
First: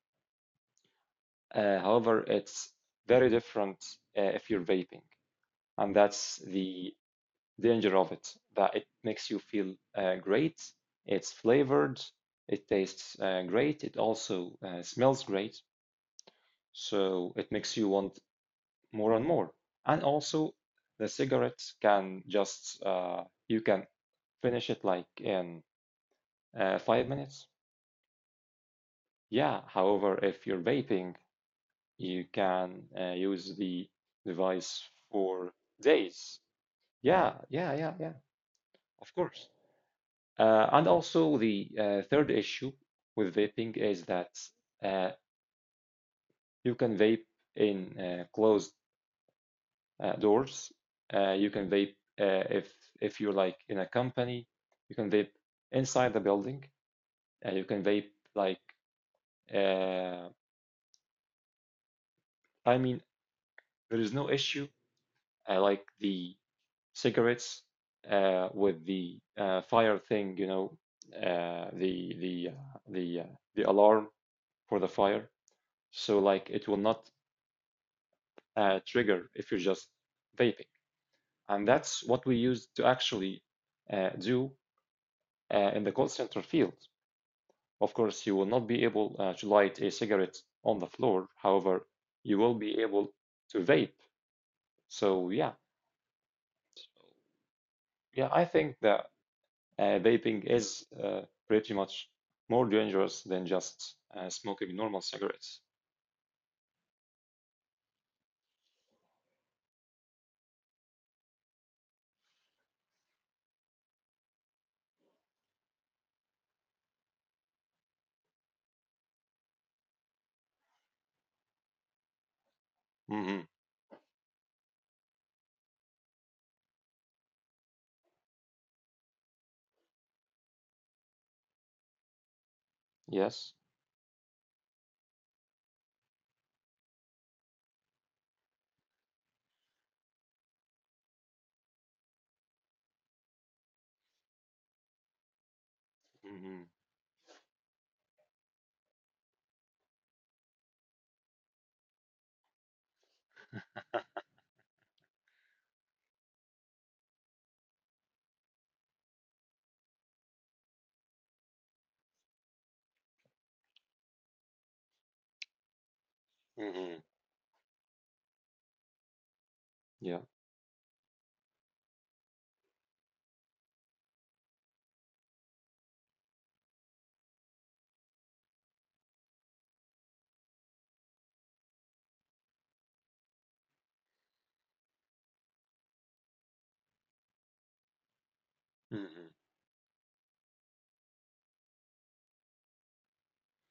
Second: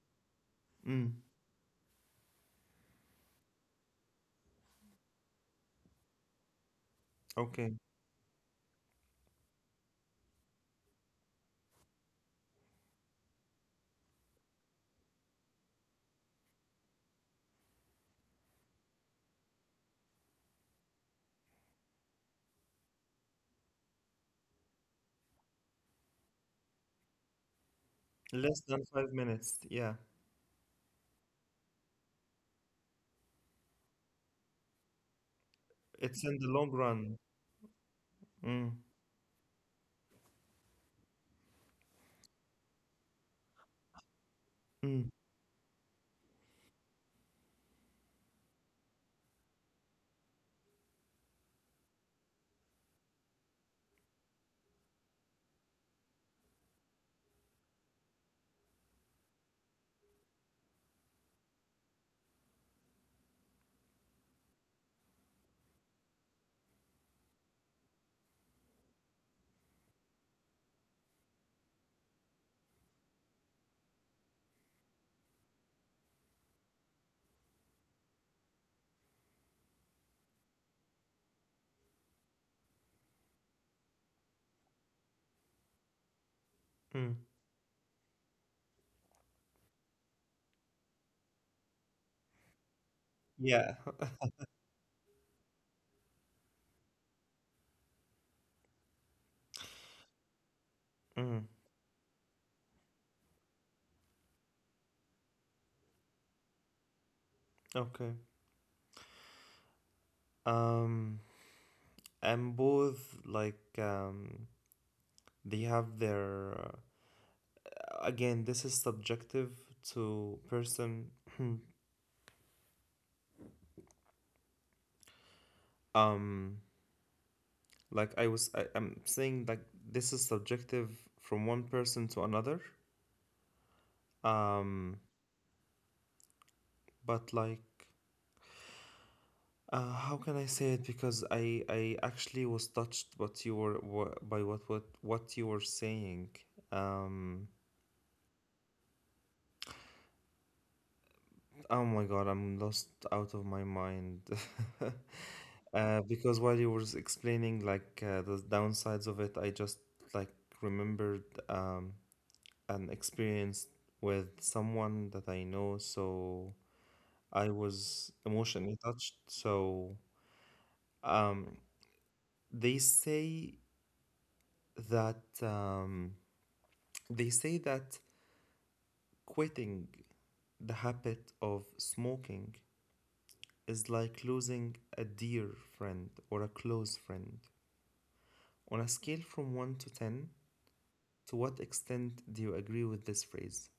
Speaker 1: mm.
Speaker 2: However, it's very different if you're vaping, and that's the
Speaker 1: Okay.
Speaker 2: danger of it. That it makes you feel great. It's flavored. It tastes great. It also smells great. So it makes you want more and more. And also, the cigarette can just you can finish it like in 5 minutes.
Speaker 1: Less than five
Speaker 2: Yeah.
Speaker 1: minutes. Yeah.
Speaker 2: However, if you're vaping, you can use the device for
Speaker 1: It's
Speaker 2: days.
Speaker 1: in the long run.
Speaker 2: Yeah, yeah, yeah, yeah,
Speaker 1: Mm,
Speaker 2: of course. And also, the third issue with vaping is that uh,
Speaker 1: mm,
Speaker 2: you can vape in closed doors. You can vape uh, if if you're like in a company. You can vape inside the building. You can vape like uh, I mean, there is no issue like the cigarettes with the fire thing, you know, uh, the the uh, the uh, the alarm for the fire. So like it will not trigger if you're just vaping, and that's what we use to actually do in the call center field.
Speaker 1: mm.
Speaker 2: Of course, you will not be able to light a cigarette on the floor. However, you will be able to
Speaker 1: Yeah.
Speaker 2: vape.
Speaker 1: (laughs)
Speaker 2: So yeah, yeah, I think that vaping is
Speaker 1: Mm,
Speaker 2: pretty much more dangerous than just smoking normal cigarettes.
Speaker 1: okay. Um, and both, like, they have their again, this is subjective to person. (clears throat)
Speaker 2: Hmm.
Speaker 1: um like, I'm saying, like, this is subjective from one person to another.
Speaker 2: Yes.
Speaker 1: um but, like, how can I say it, because I actually was touched what you were wha- by what you were saying.
Speaker 2: Hmm.
Speaker 1: um oh my god, I'm lost out of my mind. (laughs) Because while you were explaining, like, the downsides of it, I just like remembered an experience with someone that I know, so
Speaker 2: Hmm.
Speaker 1: I was emotionally touched. So
Speaker 2: Yeah.
Speaker 1: um, they say that they say that quitting the habit of smoking is like losing a dear friend or a close friend. On a scale
Speaker 2: Hmm.
Speaker 1: from 1 to 10, to what extent do you agree with this phrase?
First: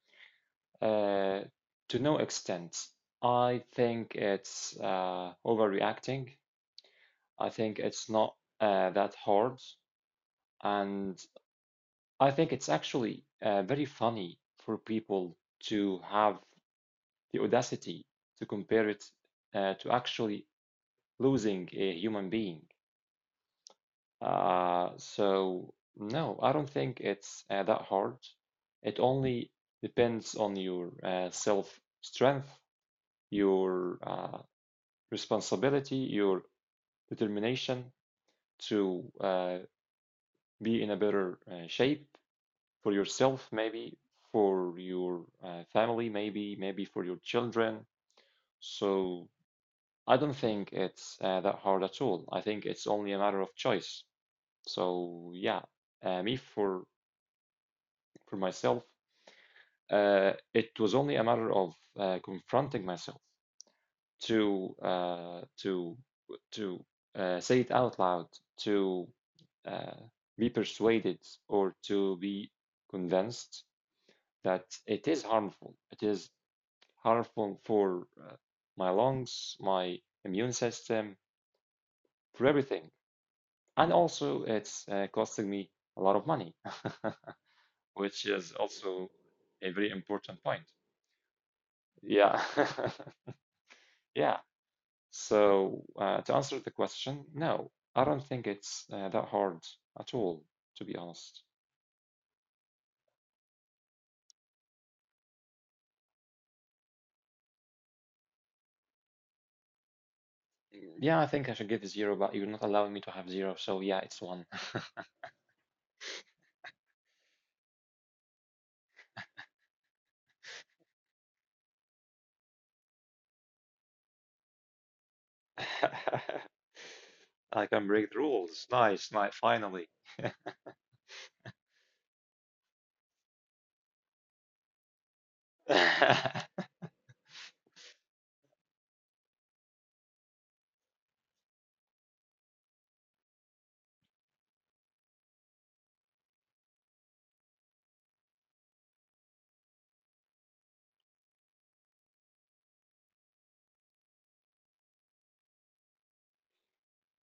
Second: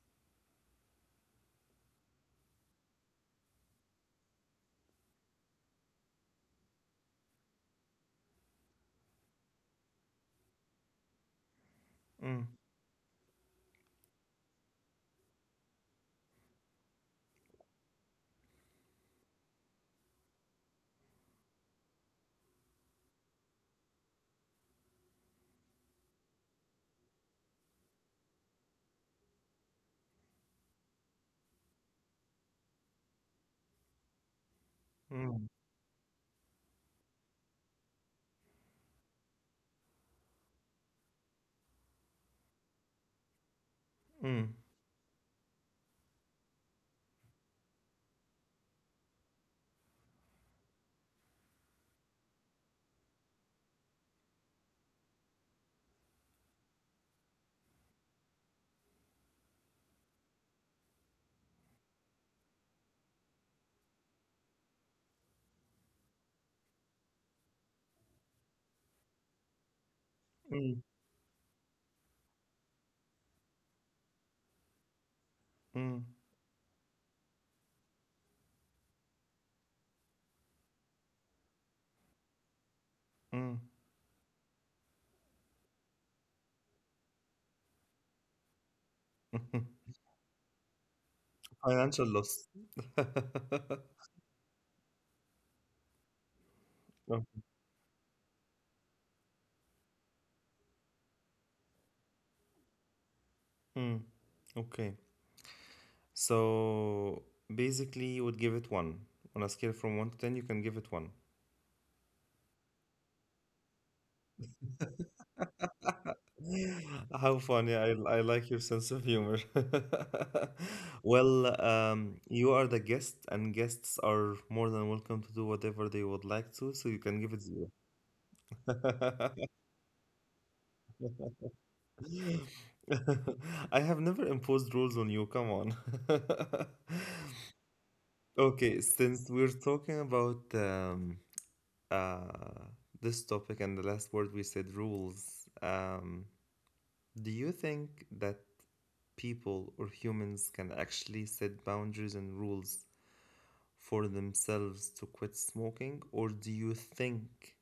Speaker 2: Uh, to no extent, I think it's overreacting. I think it's not that hard, and I
Speaker 1: Mm,
Speaker 2: think it's actually very funny for people to have the audacity to compare it to actually losing a human being. So no, I don't think it's that hard. It only depends on your self strength, your
Speaker 1: mm,
Speaker 2: responsibility, your determination to be in a better shape for yourself, maybe
Speaker 1: mm,
Speaker 2: for your family, maybe for your children. So I don't think it's that hard at all. I think it's only a matter of choice. So yeah, me for myself. It was only a matter of confronting myself to uh, to to say it out loud, to uh, be
Speaker 1: mm,
Speaker 2: persuaded or to be convinced that it is harmful. It
Speaker 1: mm,
Speaker 2: is harmful for my lungs, my immune system, for everything.
Speaker 1: mm.
Speaker 2: And also, it's costing me a lot of money, (laughs) which is also a
Speaker 1: (laughs)
Speaker 2: very important point.
Speaker 1: Financial loss.
Speaker 2: Yeah.
Speaker 1: (laughs)
Speaker 2: (laughs) Yeah. So, to answer the
Speaker 1: Oh,
Speaker 2: question, no, I don't think it's that hard at all, to be honest.
Speaker 1: mm, okay. So basically, you would give it one. On a scale from 1 to 10, you can give it one.
Speaker 2: Yeah, I think I should give zero, but you're not allowing me to have zero, so yeah, it's one.
Speaker 1: (laughs) How funny. I like your sense of humor. (laughs) Well, you are the guest, and guests are more than welcome to do whatever they would like to, so
Speaker 2: (laughs)
Speaker 1: you can give it zero.
Speaker 2: I can break the rules. Nice, nice, finally.
Speaker 1: (laughs) I have never imposed rules on you. Come on.
Speaker 2: (laughs)
Speaker 1: (laughs)
Speaker 2: hmm
Speaker 1: Okay, since we're talking about uh, this topic, and the last word we said, rules. Do you think that people or humans can actually set boundaries and rules for themselves to quit smoking? Or do you think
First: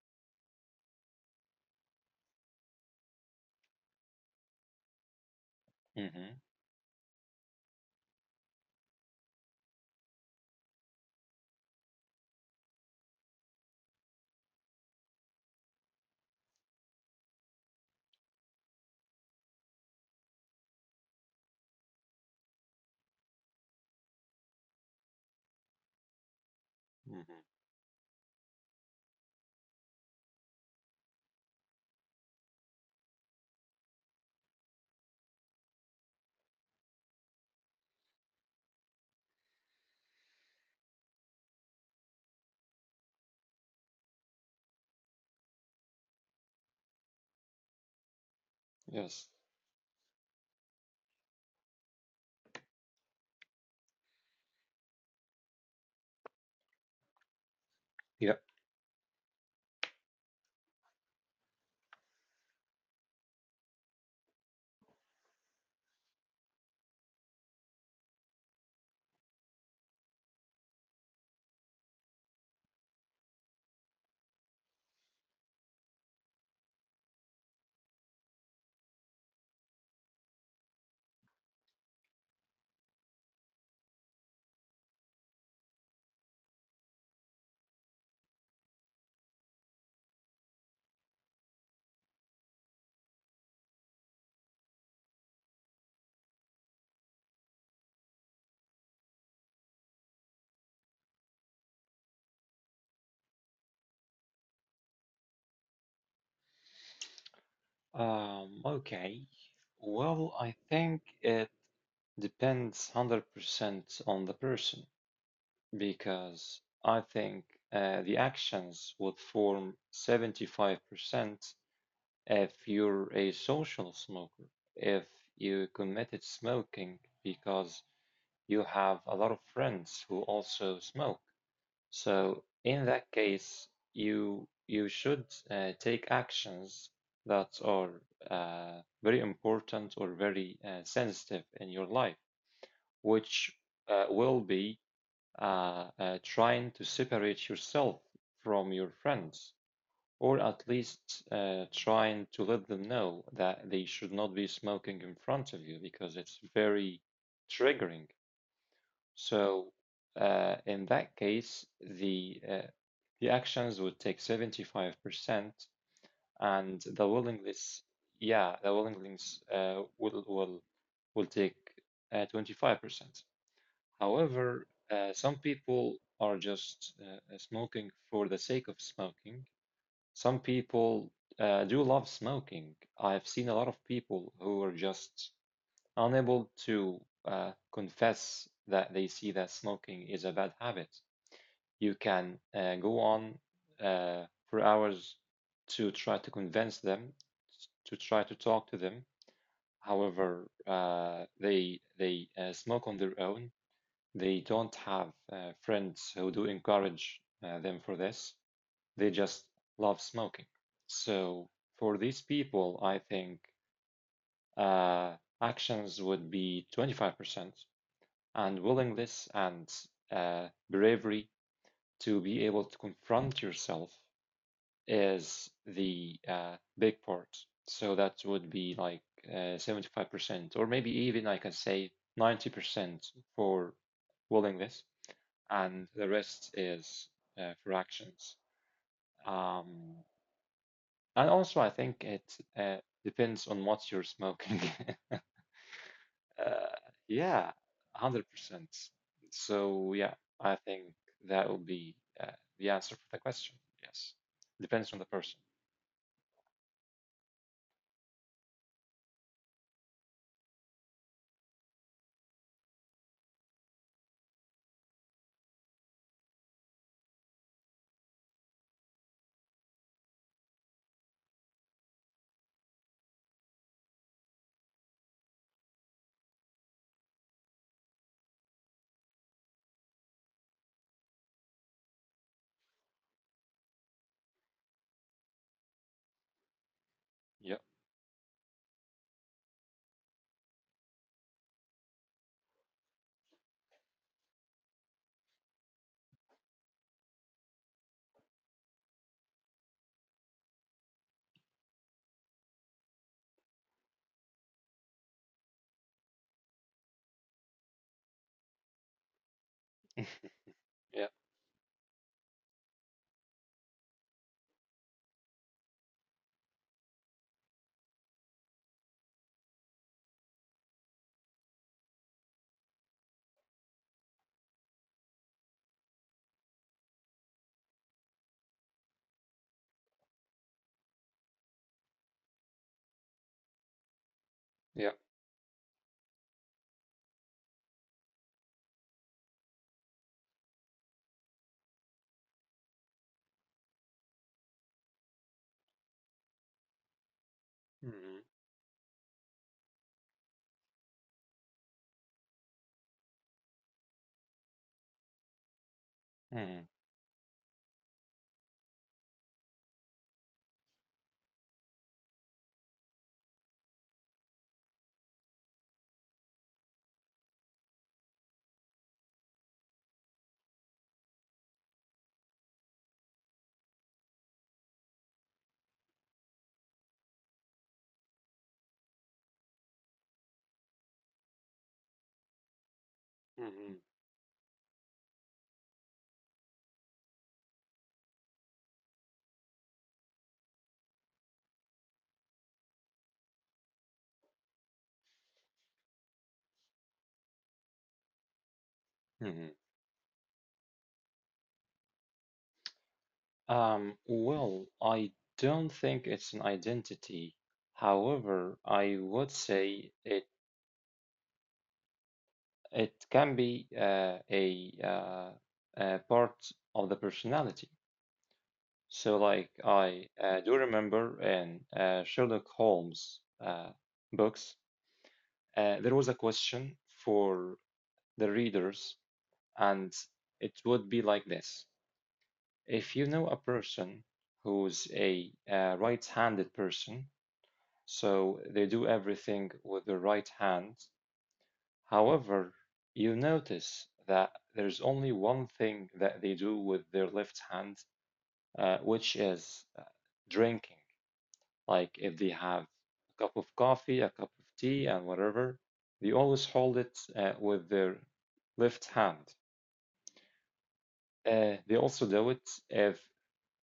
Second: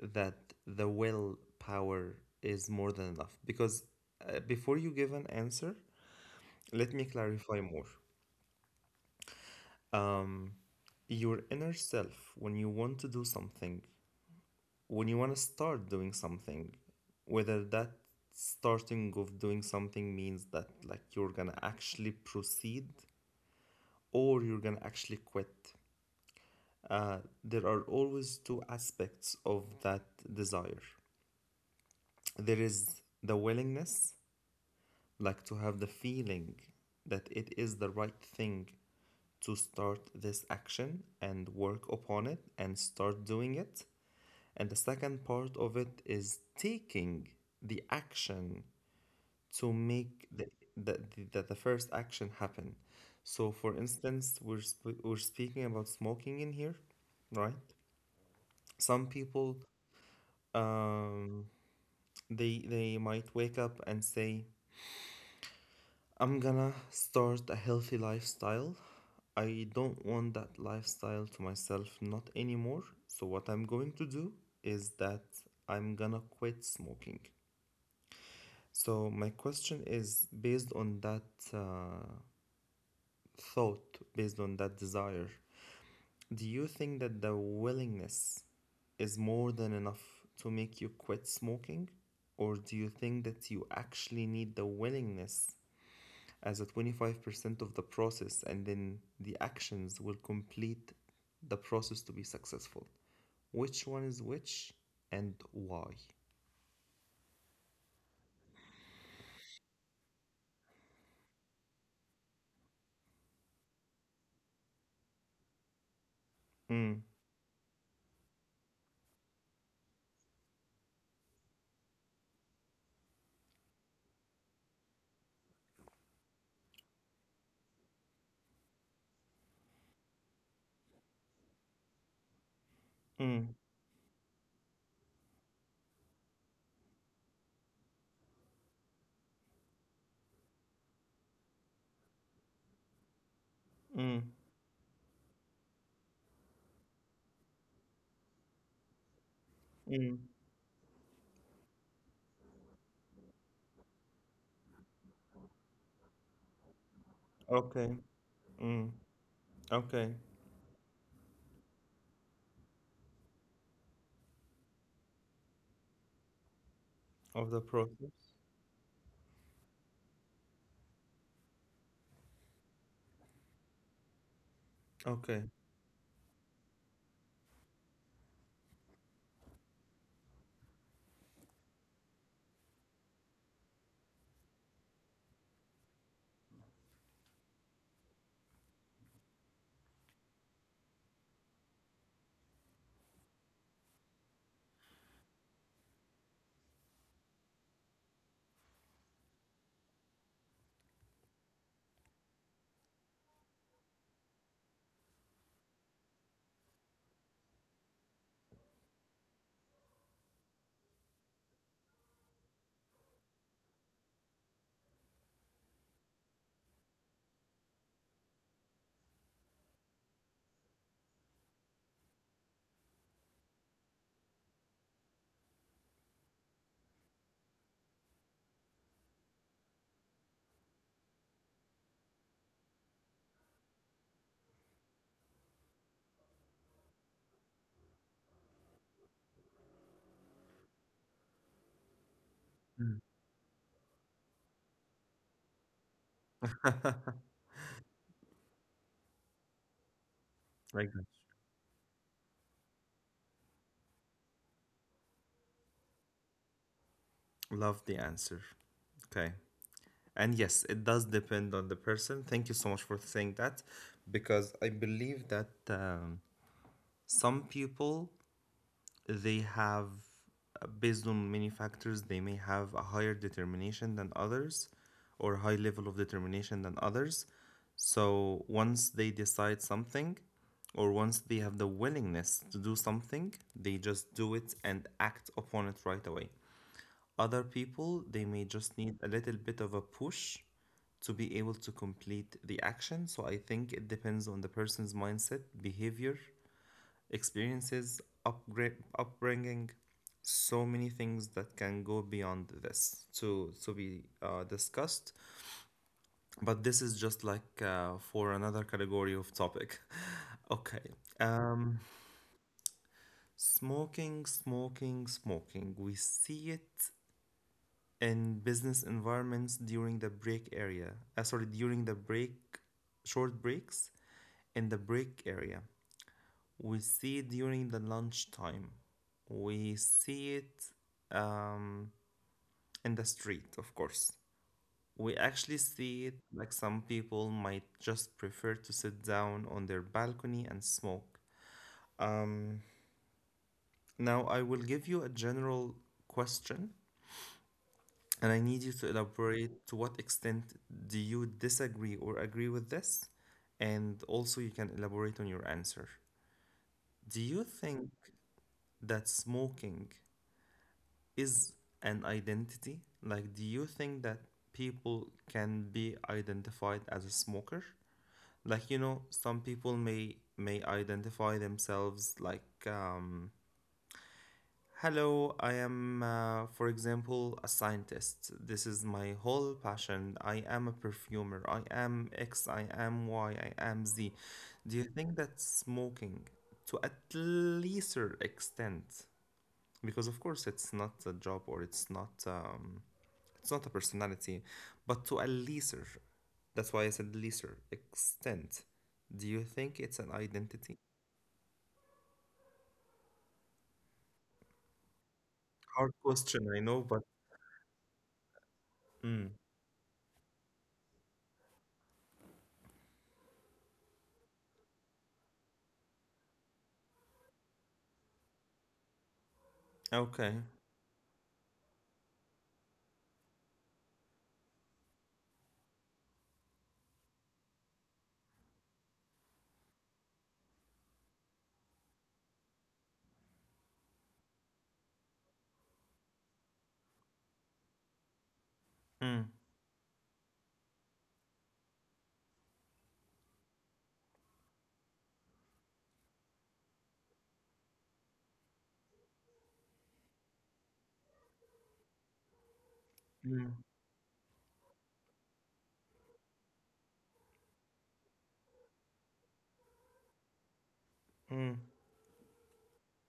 Speaker 1: that the willpower is more than enough? Because before you give an answer,
Speaker 2: hmm
Speaker 1: let me clarify more. Um, your inner self, when you want to do something, when you want to start doing something, whether that starting of doing something means that, like, you're gonna actually proceed, or you're gonna actually quit. Uh, there are always two aspects of that desire. There is the willingness, like, to have the feeling that it is the right thing to start this action and work upon it and start doing it. And the second part of it is taking the action
Speaker 2: Yes.
Speaker 1: to make the, the first action happen. So, for instance, we're speaking about smoking in here, right?
Speaker 2: Yep.
Speaker 1: Some people, um, they might wake up and say, I'm gonna start a healthy lifestyle. I don't want that lifestyle to myself, not anymore. So, what I'm going to do is that I'm gonna quit smoking. So, my question is based on that uh, thought, based on that desire, do you think that the willingness is more than enough to make you quit smoking? Or do you think that you actually need the willingness as a 25% of the process, and then the actions will complete the process to be successful? Which one is which, and why?
Speaker 2: Okay. Well, I think it depends 100% on the person. Because I
Speaker 1: Mm,
Speaker 2: think the actions would form 75% if you're a social smoker. If you committed smoking because you have a lot of friends who also smoke. So in that
Speaker 1: mm,
Speaker 2: case, you should take actions that are very important or very sensitive in your life, which
Speaker 1: mm,
Speaker 2: will be trying to separate yourself from your friends,
Speaker 1: mm.
Speaker 2: or at least trying to let them know that they should not be smoking in front of you because it's very
Speaker 1: Okay.
Speaker 2: triggering.
Speaker 1: Mm,
Speaker 2: So,
Speaker 1: okay.
Speaker 2: in that case, the actions would take 75%, and the
Speaker 1: Of the
Speaker 2: willingness,
Speaker 1: process.
Speaker 2: yeah, the willingness will take 25%. However,
Speaker 1: Okay.
Speaker 2: some people are just smoking for the sake of smoking. Some people do love smoking. I've seen a lot of people who are just unable to confess that they see that smoking is a bad habit. You can go on for hours to try to convince them, to try to talk to them. However, they smoke on their own. They don't have friends who do encourage them for this. They just love smoking. So for these people, I think uh, actions would be 25% and willingness and bravery to be able to confront yourself is the big part. So that would be like 75%, or maybe even I can say 90% for willingness and the rest is for actions. Um, and also, I think it uh, depends on what you're smoking.
Speaker 1: (laughs)
Speaker 2: (laughs)
Speaker 1: I
Speaker 2: uh, yeah, 100%. So, yeah, I think that will be uh, the answer for the question. Yes, depends on the person.
Speaker 1: love the answer. Okay. And yes, it does depend on the person. Thank you so much for saying that, because I believe that some people, they have, based on many factors, they may have a higher determination than others, or high level of determination than others. So once they decide something, or once they have the willingness to do something, they just do it and act upon it right away. Other
Speaker 2: Yeah,
Speaker 1: people, they may just need a little bit of a push to be able to complete the action. So I think it depends on the person's mindset, behavior, experiences, upgrade, upbringing, so many things that can go beyond this to be discussed. But this is just like, for another category of topic. (laughs) Okay.
Speaker 2: (laughs) yeah,
Speaker 1: Um, Smoking, smoking, smoking. We see it in business environments during the break area. Sorry, during the break, short breaks in the break area. We see it during the lunchtime. We see it um, in the street, of course.
Speaker 2: yeah.
Speaker 1: We actually see it, like, some people might just prefer to sit down on their balcony and smoke. Um, now, I will give you a general question.
Speaker 2: Mm-hmm.
Speaker 1: And I need you to elaborate to what extent do you disagree or agree with this? And also, you can elaborate on your answer.
Speaker 2: Mm-hmm.
Speaker 1: Do you think that smoking is an identity? Like, do you think that people can be identified as a smoker? Like, you know, some people may identify themselves, like, hello, I am, for example, a scientist. This is my whole passion. I am a perfumer. I am X, I am Y,
Speaker 2: Mm-hmm.
Speaker 1: I am Z. Do you think that smoking, to at least an extent, because of course it's not a job, or it's not a personality, but to a lesser, that's why I said lesser extent.
Speaker 2: Mm-hmm.
Speaker 1: Do you think it's an identity?
Speaker 2: Well, I don't think it's
Speaker 1: Hard
Speaker 2: an
Speaker 1: question, I know,
Speaker 2: identity.
Speaker 1: but
Speaker 2: However, I would
Speaker 1: mm,
Speaker 2: say it it can be a part of the personality. So, like, I do
Speaker 1: okay.
Speaker 2: remember in Sherlock Holmes books, there was a question for the readers, and it would be like this: if you know a person who's a right-handed person, so they do everything
Speaker 1: Mm.
Speaker 2: with their right hand, however, you notice that there's only one thing that they do with their left hand, which is drinking. Like if they have a cup of coffee,
Speaker 1: Mm.
Speaker 2: a cup of tea, and whatever, they always hold it with their left hand. They also
Speaker 1: Mm,
Speaker 2: do it if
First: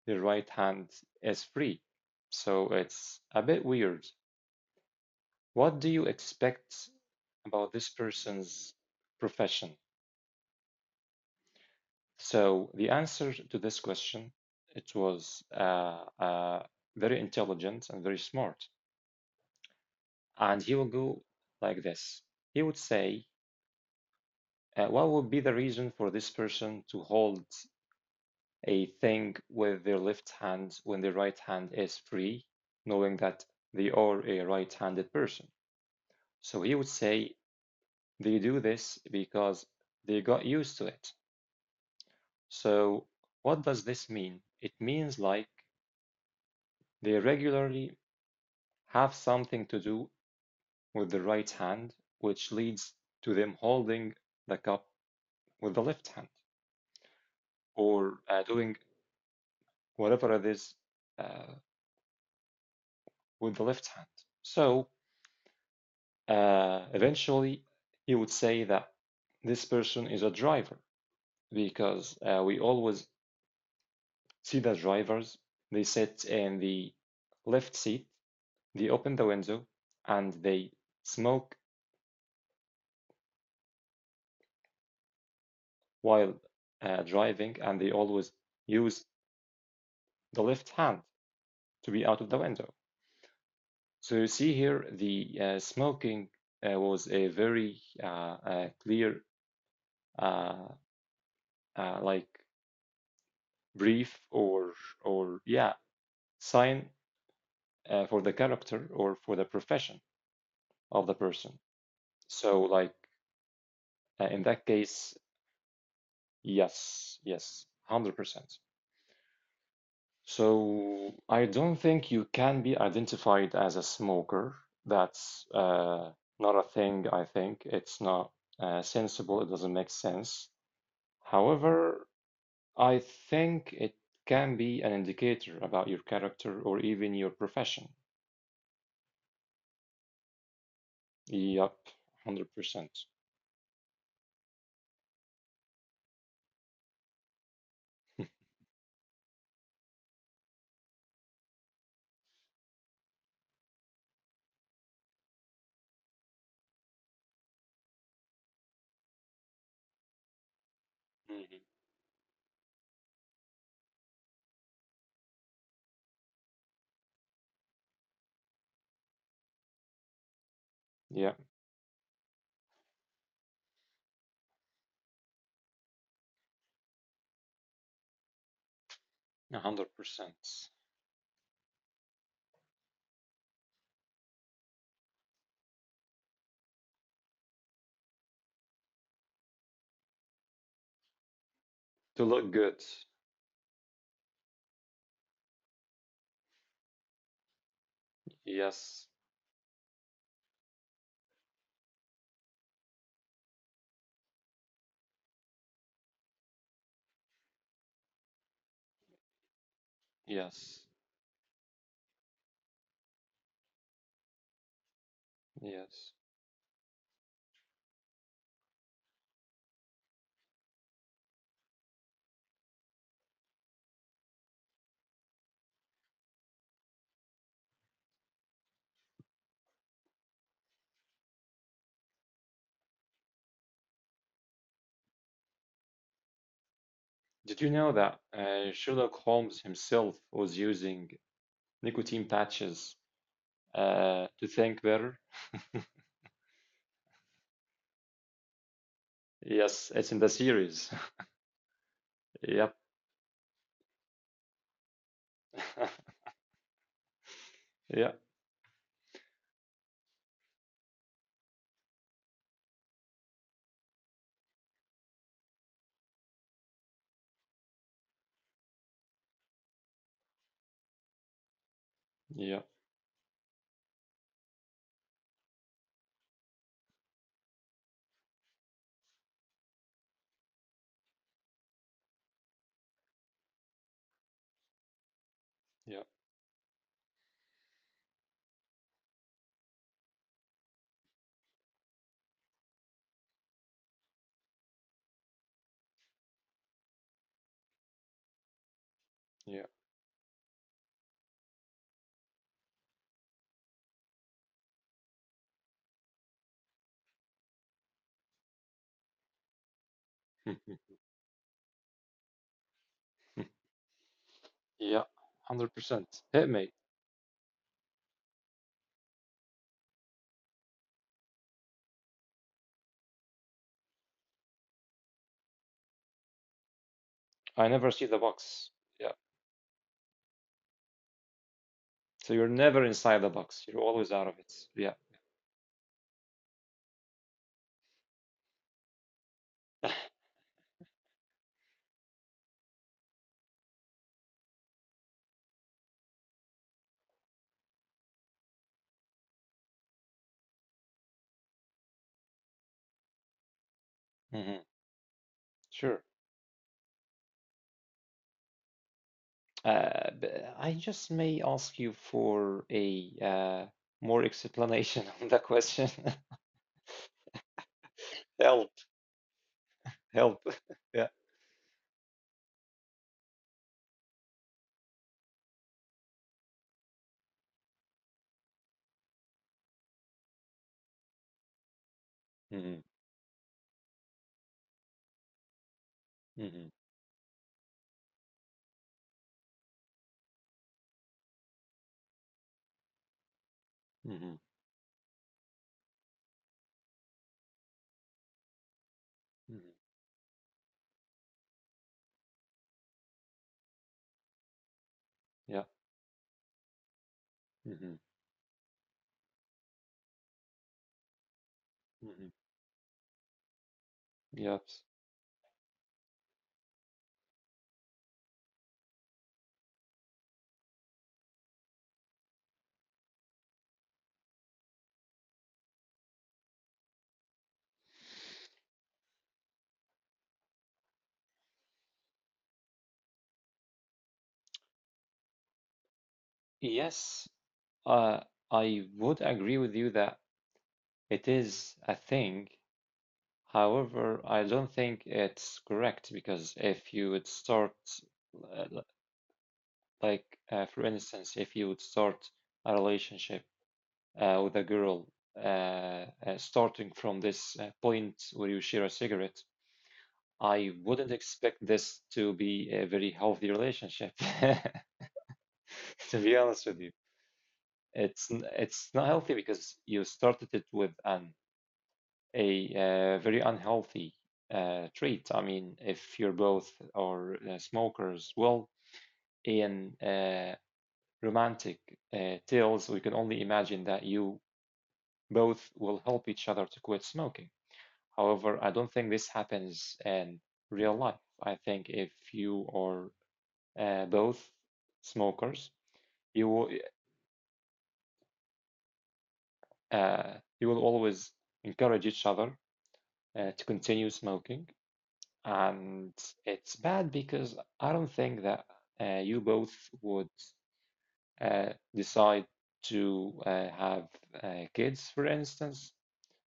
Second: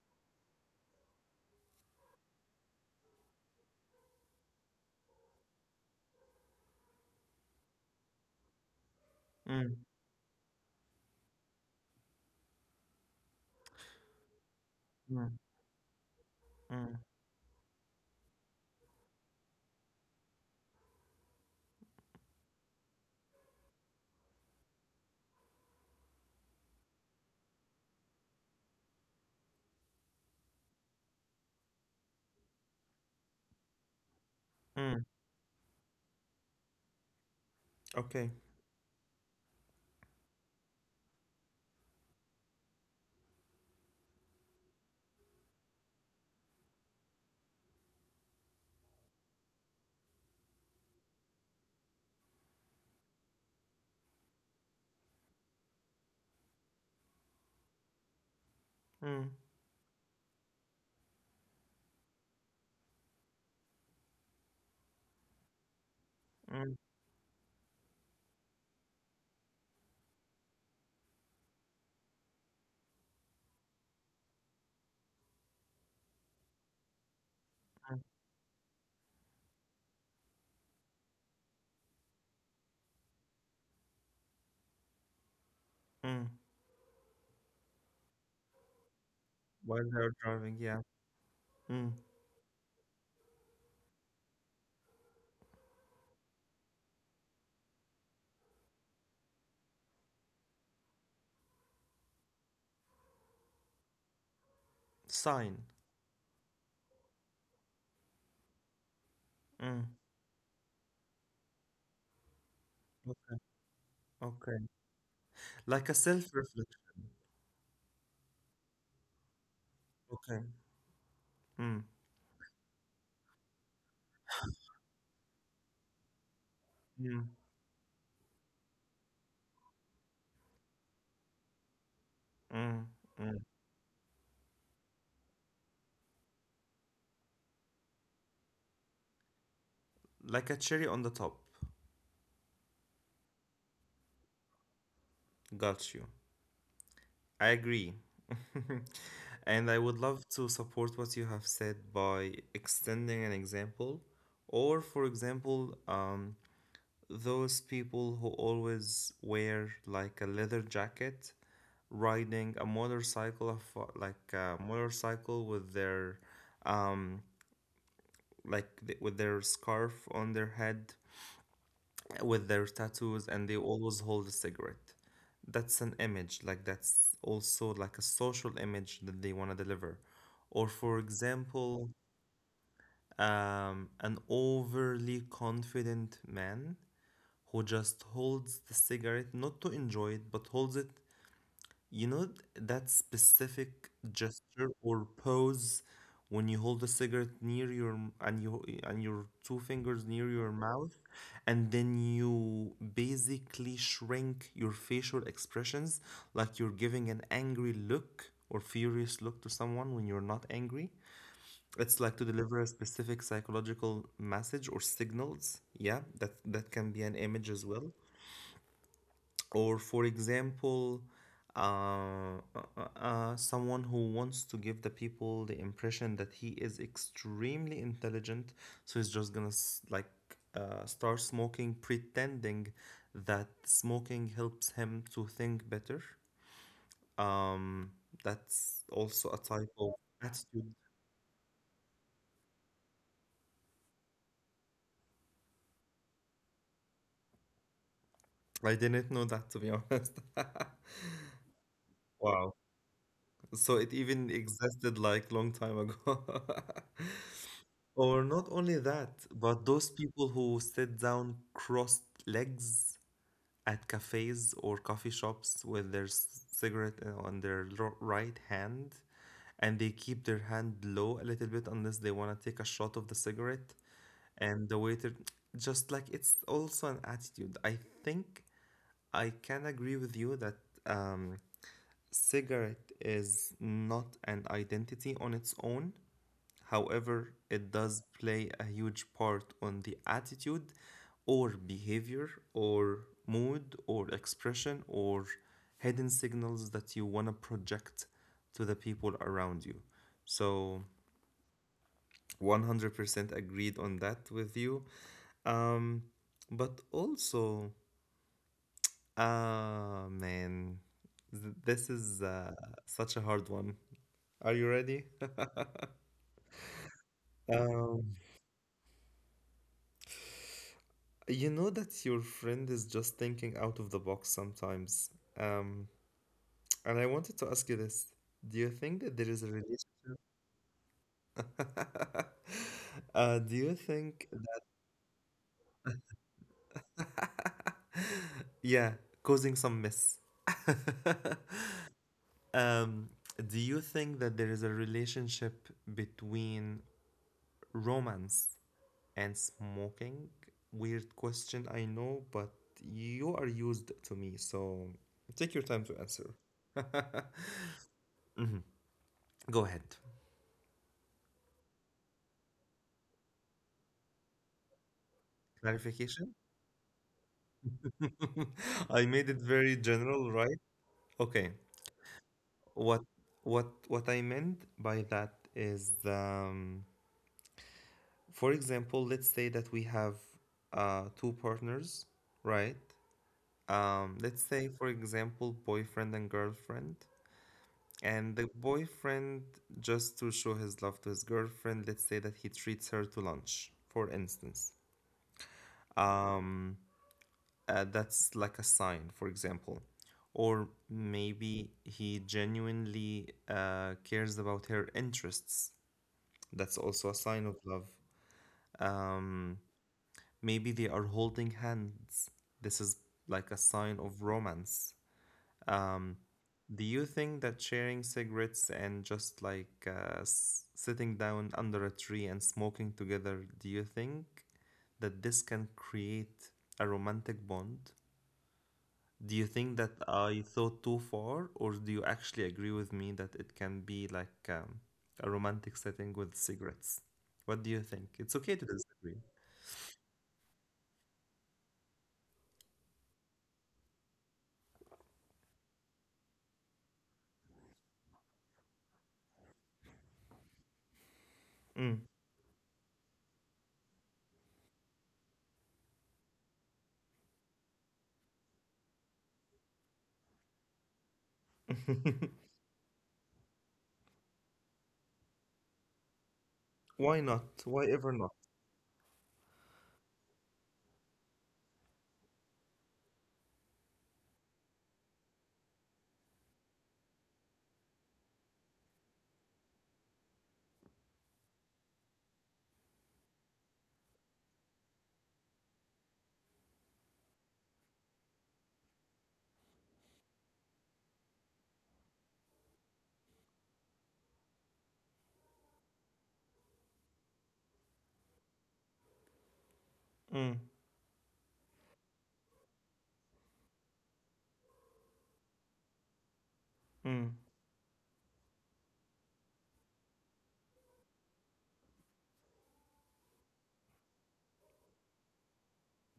Speaker 2: the right hand is free. So it's a bit weird. What do you expect about this person's profession?
Speaker 1: mm,
Speaker 2: So the answer to this question, it
Speaker 1: mm,
Speaker 2: was
Speaker 1: mm,
Speaker 2: very intelligent and very smart. And he will go like this. He would say, what would be the reason for this person to hold a thing with their left hand when their right hand is free, knowing that they are a
Speaker 1: mm.
Speaker 2: right-handed person? So he would say,
Speaker 1: Okay.
Speaker 2: they do this because they got used to it. So what does this mean? It means like they regularly have something to do with the right hand, which leads to them holding the cup with the left hand or doing
Speaker 1: Mm,
Speaker 2: whatever it is uh, with the left hand. So
Speaker 1: mm,
Speaker 2: eventually, you would say that this person is a driver because we always see the drivers. They sit in the left seat,
Speaker 1: mm,
Speaker 2: they open the window, and they smoke while
Speaker 1: mm.
Speaker 2: driving, and they always use
Speaker 1: While they're
Speaker 2: the left
Speaker 1: driving, yeah.
Speaker 2: hand to be
Speaker 1: Mm.
Speaker 2: out of the window. So you see here the smoking was a very clear, uh, like brief or yeah
Speaker 1: Sign.
Speaker 2: sign for the character or for the profession
Speaker 1: Mm.
Speaker 2: of the person. So like
Speaker 1: o-
Speaker 2: in that
Speaker 1: Okay.
Speaker 2: case,
Speaker 1: Like a self-reflection.
Speaker 2: yes, yes, 100%.
Speaker 1: Okay.
Speaker 2: So I don't
Speaker 1: Mm,
Speaker 2: think you can be identified as a smoker. That's not a thing, I
Speaker 1: mm,
Speaker 2: think. It's not sensible. It doesn't make sense. However, I
Speaker 1: mm, mm.
Speaker 2: think it can be an indicator about your character or even your profession.
Speaker 1: Like a cherry on the top.
Speaker 2: Yep, 100%.
Speaker 1: Got you. I agree. (laughs) And I would love to support what you have said by extending an example, or for example, those people who always wear, like, a leather jacket,
Speaker 2: Mhm.
Speaker 1: riding a motorcycle, like, a motorcycle with their, um, like with their scarf on their head,
Speaker 2: Yeah,
Speaker 1: with their tattoos, and they always hold a cigarette. That's an image, like, that's also like a social image that they want to deliver.
Speaker 2: 100%.
Speaker 1: Or for example, an overly confident man who just holds the cigarette not to enjoy it but holds it you
Speaker 2: To
Speaker 1: know
Speaker 2: look good.
Speaker 1: that specific gesture or pose when you hold the cigarette near your m- and you
Speaker 2: Yes,
Speaker 1: and your two fingers near your mouth, and then you basically shrink your facial expressions, like you're giving an angry look or furious look to someone when you're not
Speaker 2: yes,
Speaker 1: angry. It's like to deliver a specific psychological message or signals.
Speaker 2: yes.
Speaker 1: Yeah, that can be an image as well. Or for example, someone who wants to give the people the impression that he is extremely intelligent, so he's just gonna start smoking pretending that smoking helps him to think better.
Speaker 2: Did you know
Speaker 1: um,
Speaker 2: that
Speaker 1: that's
Speaker 2: Sherlock
Speaker 1: also a
Speaker 2: Holmes
Speaker 1: type of
Speaker 2: himself was
Speaker 1: attitude.
Speaker 2: using nicotine patches to think better.
Speaker 1: I didn't know that, to be
Speaker 2: Yes, it's in
Speaker 1: honest.
Speaker 2: the
Speaker 1: (laughs)
Speaker 2: series.
Speaker 1: Wow,
Speaker 2: (laughs) yep.
Speaker 1: so it even existed like long time ago. (laughs)
Speaker 2: (laughs) yeah.
Speaker 1: Or not only that, but those people who sit down crossed legs at cafes or coffee shops with their cigarette on their right hand, and they keep their hand low a little bit unless they want
Speaker 2: Yeah.
Speaker 1: to take a shot of the cigarette. And the waiter, just like, it's also an attitude. I think I can agree with you that, um, cigarette is not an identity on its own.
Speaker 2: Yeah.
Speaker 1: However, it does play a huge part on the attitude or behavior or mood or expression or hidden signals that you want to project to the people
Speaker 2: Yeah.
Speaker 1: around you. So, 100% agreed on that with you. Um, but also, ah, man,
Speaker 2: (laughs)
Speaker 1: this is such a hard one. Are you
Speaker 2: yeah. one
Speaker 1: ready? (laughs)
Speaker 2: Hundred percent. Hit me.
Speaker 1: Um, You know that your friend is just thinking out of the box sometimes. Um, and I wanted to
Speaker 2: I
Speaker 1: ask you
Speaker 2: never see the
Speaker 1: this.
Speaker 2: box.
Speaker 1: Do you
Speaker 2: Yeah.
Speaker 1: think that there is a relation?
Speaker 2: So you're
Speaker 1: (laughs)
Speaker 2: never inside the box.
Speaker 1: Do
Speaker 2: You're
Speaker 1: you
Speaker 2: always out of
Speaker 1: think
Speaker 2: it. Yeah.
Speaker 1: that- (laughs) Yeah, causing some
Speaker 2: (laughs)
Speaker 1: mess. (laughs) Um, do you think that there is a relationship between romance and smoking? Weird question, I know, but you are used to me,
Speaker 2: hmm
Speaker 1: so take your time
Speaker 2: Sure.
Speaker 1: to answer. (laughs) Mhm. Go ahead.
Speaker 2: But I just may ask you for a more explanation (laughs) on the question.
Speaker 1: Clarification?
Speaker 2: (laughs)
Speaker 1: (laughs)
Speaker 2: Help.
Speaker 1: I made it very
Speaker 2: Help.
Speaker 1: general, right?
Speaker 2: (laughs) Yeah.
Speaker 1: Okay. What what I meant by that is, for example, let's say that we have two partners,
Speaker 2: hmm
Speaker 1: right? Let's say for example, boyfriend and
Speaker 2: hmm
Speaker 1: girlfriend. And the boyfriend, just to show his love to his girlfriend, let's say that he treats her to lunch, for
Speaker 2: hmm
Speaker 1: instance. Um, that's like a sign, for
Speaker 2: hmm
Speaker 1: example. Or maybe he genuinely cares about her
Speaker 2: Yeah.
Speaker 1: interests. That's also a sign of
Speaker 2: hmm
Speaker 1: love. Um, Maybe they are holding
Speaker 2: hmm
Speaker 1: hands. This is like a sign of
Speaker 2: Yep.
Speaker 1: romance. Um, Do you think that sharing cigarettes and just like sitting down under a tree and smoking together, do you think that this can create a romantic bond? Do you think that I thought too far, or do you actually agree with me that it can be like, a romantic setting with cigarettes?
Speaker 2: Yes,
Speaker 1: What do you
Speaker 2: uh,
Speaker 1: think? It's okay to
Speaker 2: I would
Speaker 1: disagree.
Speaker 2: agree with you that it is a thing. However, I don't think it's correct because if you would start, uh, l- like, for instance, if you would start a relationship with a girl, starting from this point where you share a cigarette, I wouldn't expect this to
Speaker 1: Mm.
Speaker 2: be a very healthy relationship, (laughs) to be honest with you.
Speaker 1: (laughs) Why not? Why
Speaker 2: It's
Speaker 1: ever not?
Speaker 2: it's not healthy because you started it with an a very unhealthy trait. I mean, if you're both are smokers, well, in romantic tales, we can only imagine that you both will help each other to quit smoking. However, I don't think this happens in real life. I think if you are both smokers, you will uh, you will
Speaker 1: Mm,
Speaker 2: always encourage each other to continue smoking. And it's bad because
Speaker 1: mm,
Speaker 2: I don't think that you both would decide to have kids, for instance,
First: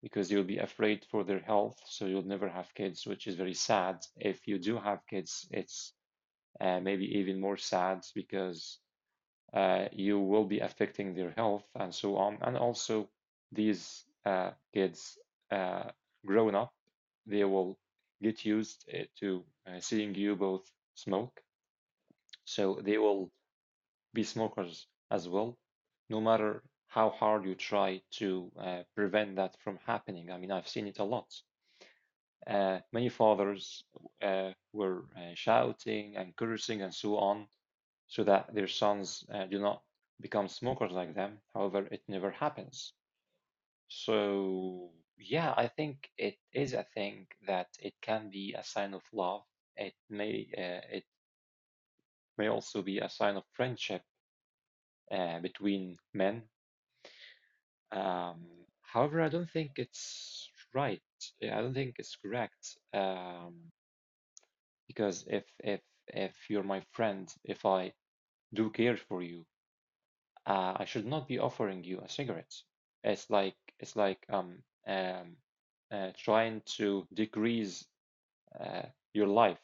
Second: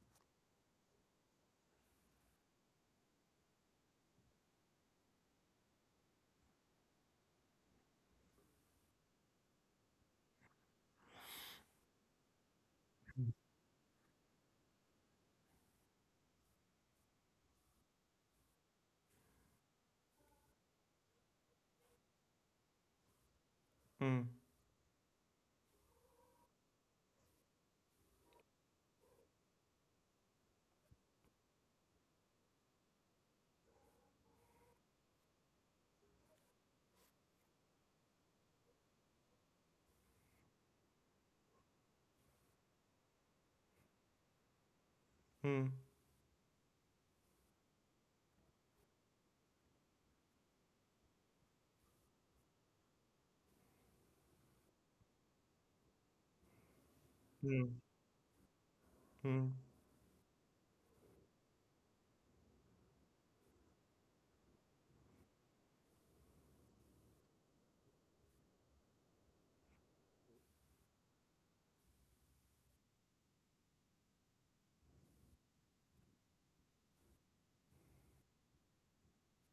Speaker 2: because you'll be afraid for their health, so you'll never have kids, which is very sad. If you do have kids, it's maybe even more sad because you will be affecting their health and so on. And also, these kids uh, grown up, they will get used to seeing you both smoke. So they will be
Speaker 1: mm,
Speaker 2: smokers as well, no matter how hard you try to prevent that from happening. I mean, I've seen it a lot. Many fathers were shouting and cursing and so on so that their sons do not become smokers like them. However, it never happens. So, yeah,
Speaker 1: mm,
Speaker 2: I
Speaker 1: mm,
Speaker 2: think it is a thing that it can be a sign of love. It may also be a sign of friendship between men. Um, however, I don't
Speaker 1: mm,
Speaker 2: think it's right. Yeah, I don't think it's correct. Because if you're my friend, if I do care for you, I should not be offering you a cigarette. It's like um trying to decrease uh, your life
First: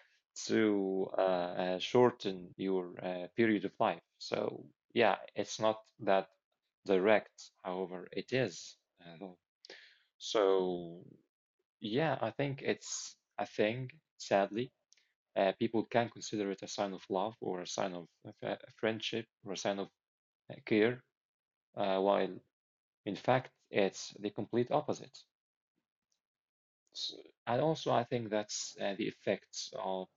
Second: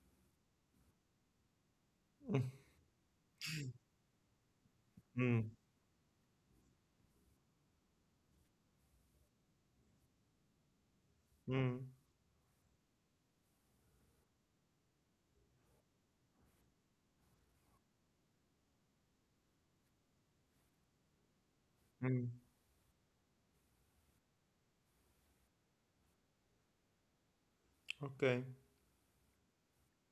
Speaker 2: (laughs) to shorten
Speaker 1: mm,
Speaker 2: your period of life. So yeah,
Speaker 1: mm.
Speaker 2: it's not that direct. However, it is. So
Speaker 1: Mm,
Speaker 2: yeah, I think it's a thing. Sadly, people can consider it a sign of love or a sign of friendship or a sign of care while
Speaker 1: mm,
Speaker 2: in fact it's the complete opposite. S- and also, I think
Speaker 1: okay.
Speaker 2: that's the effects of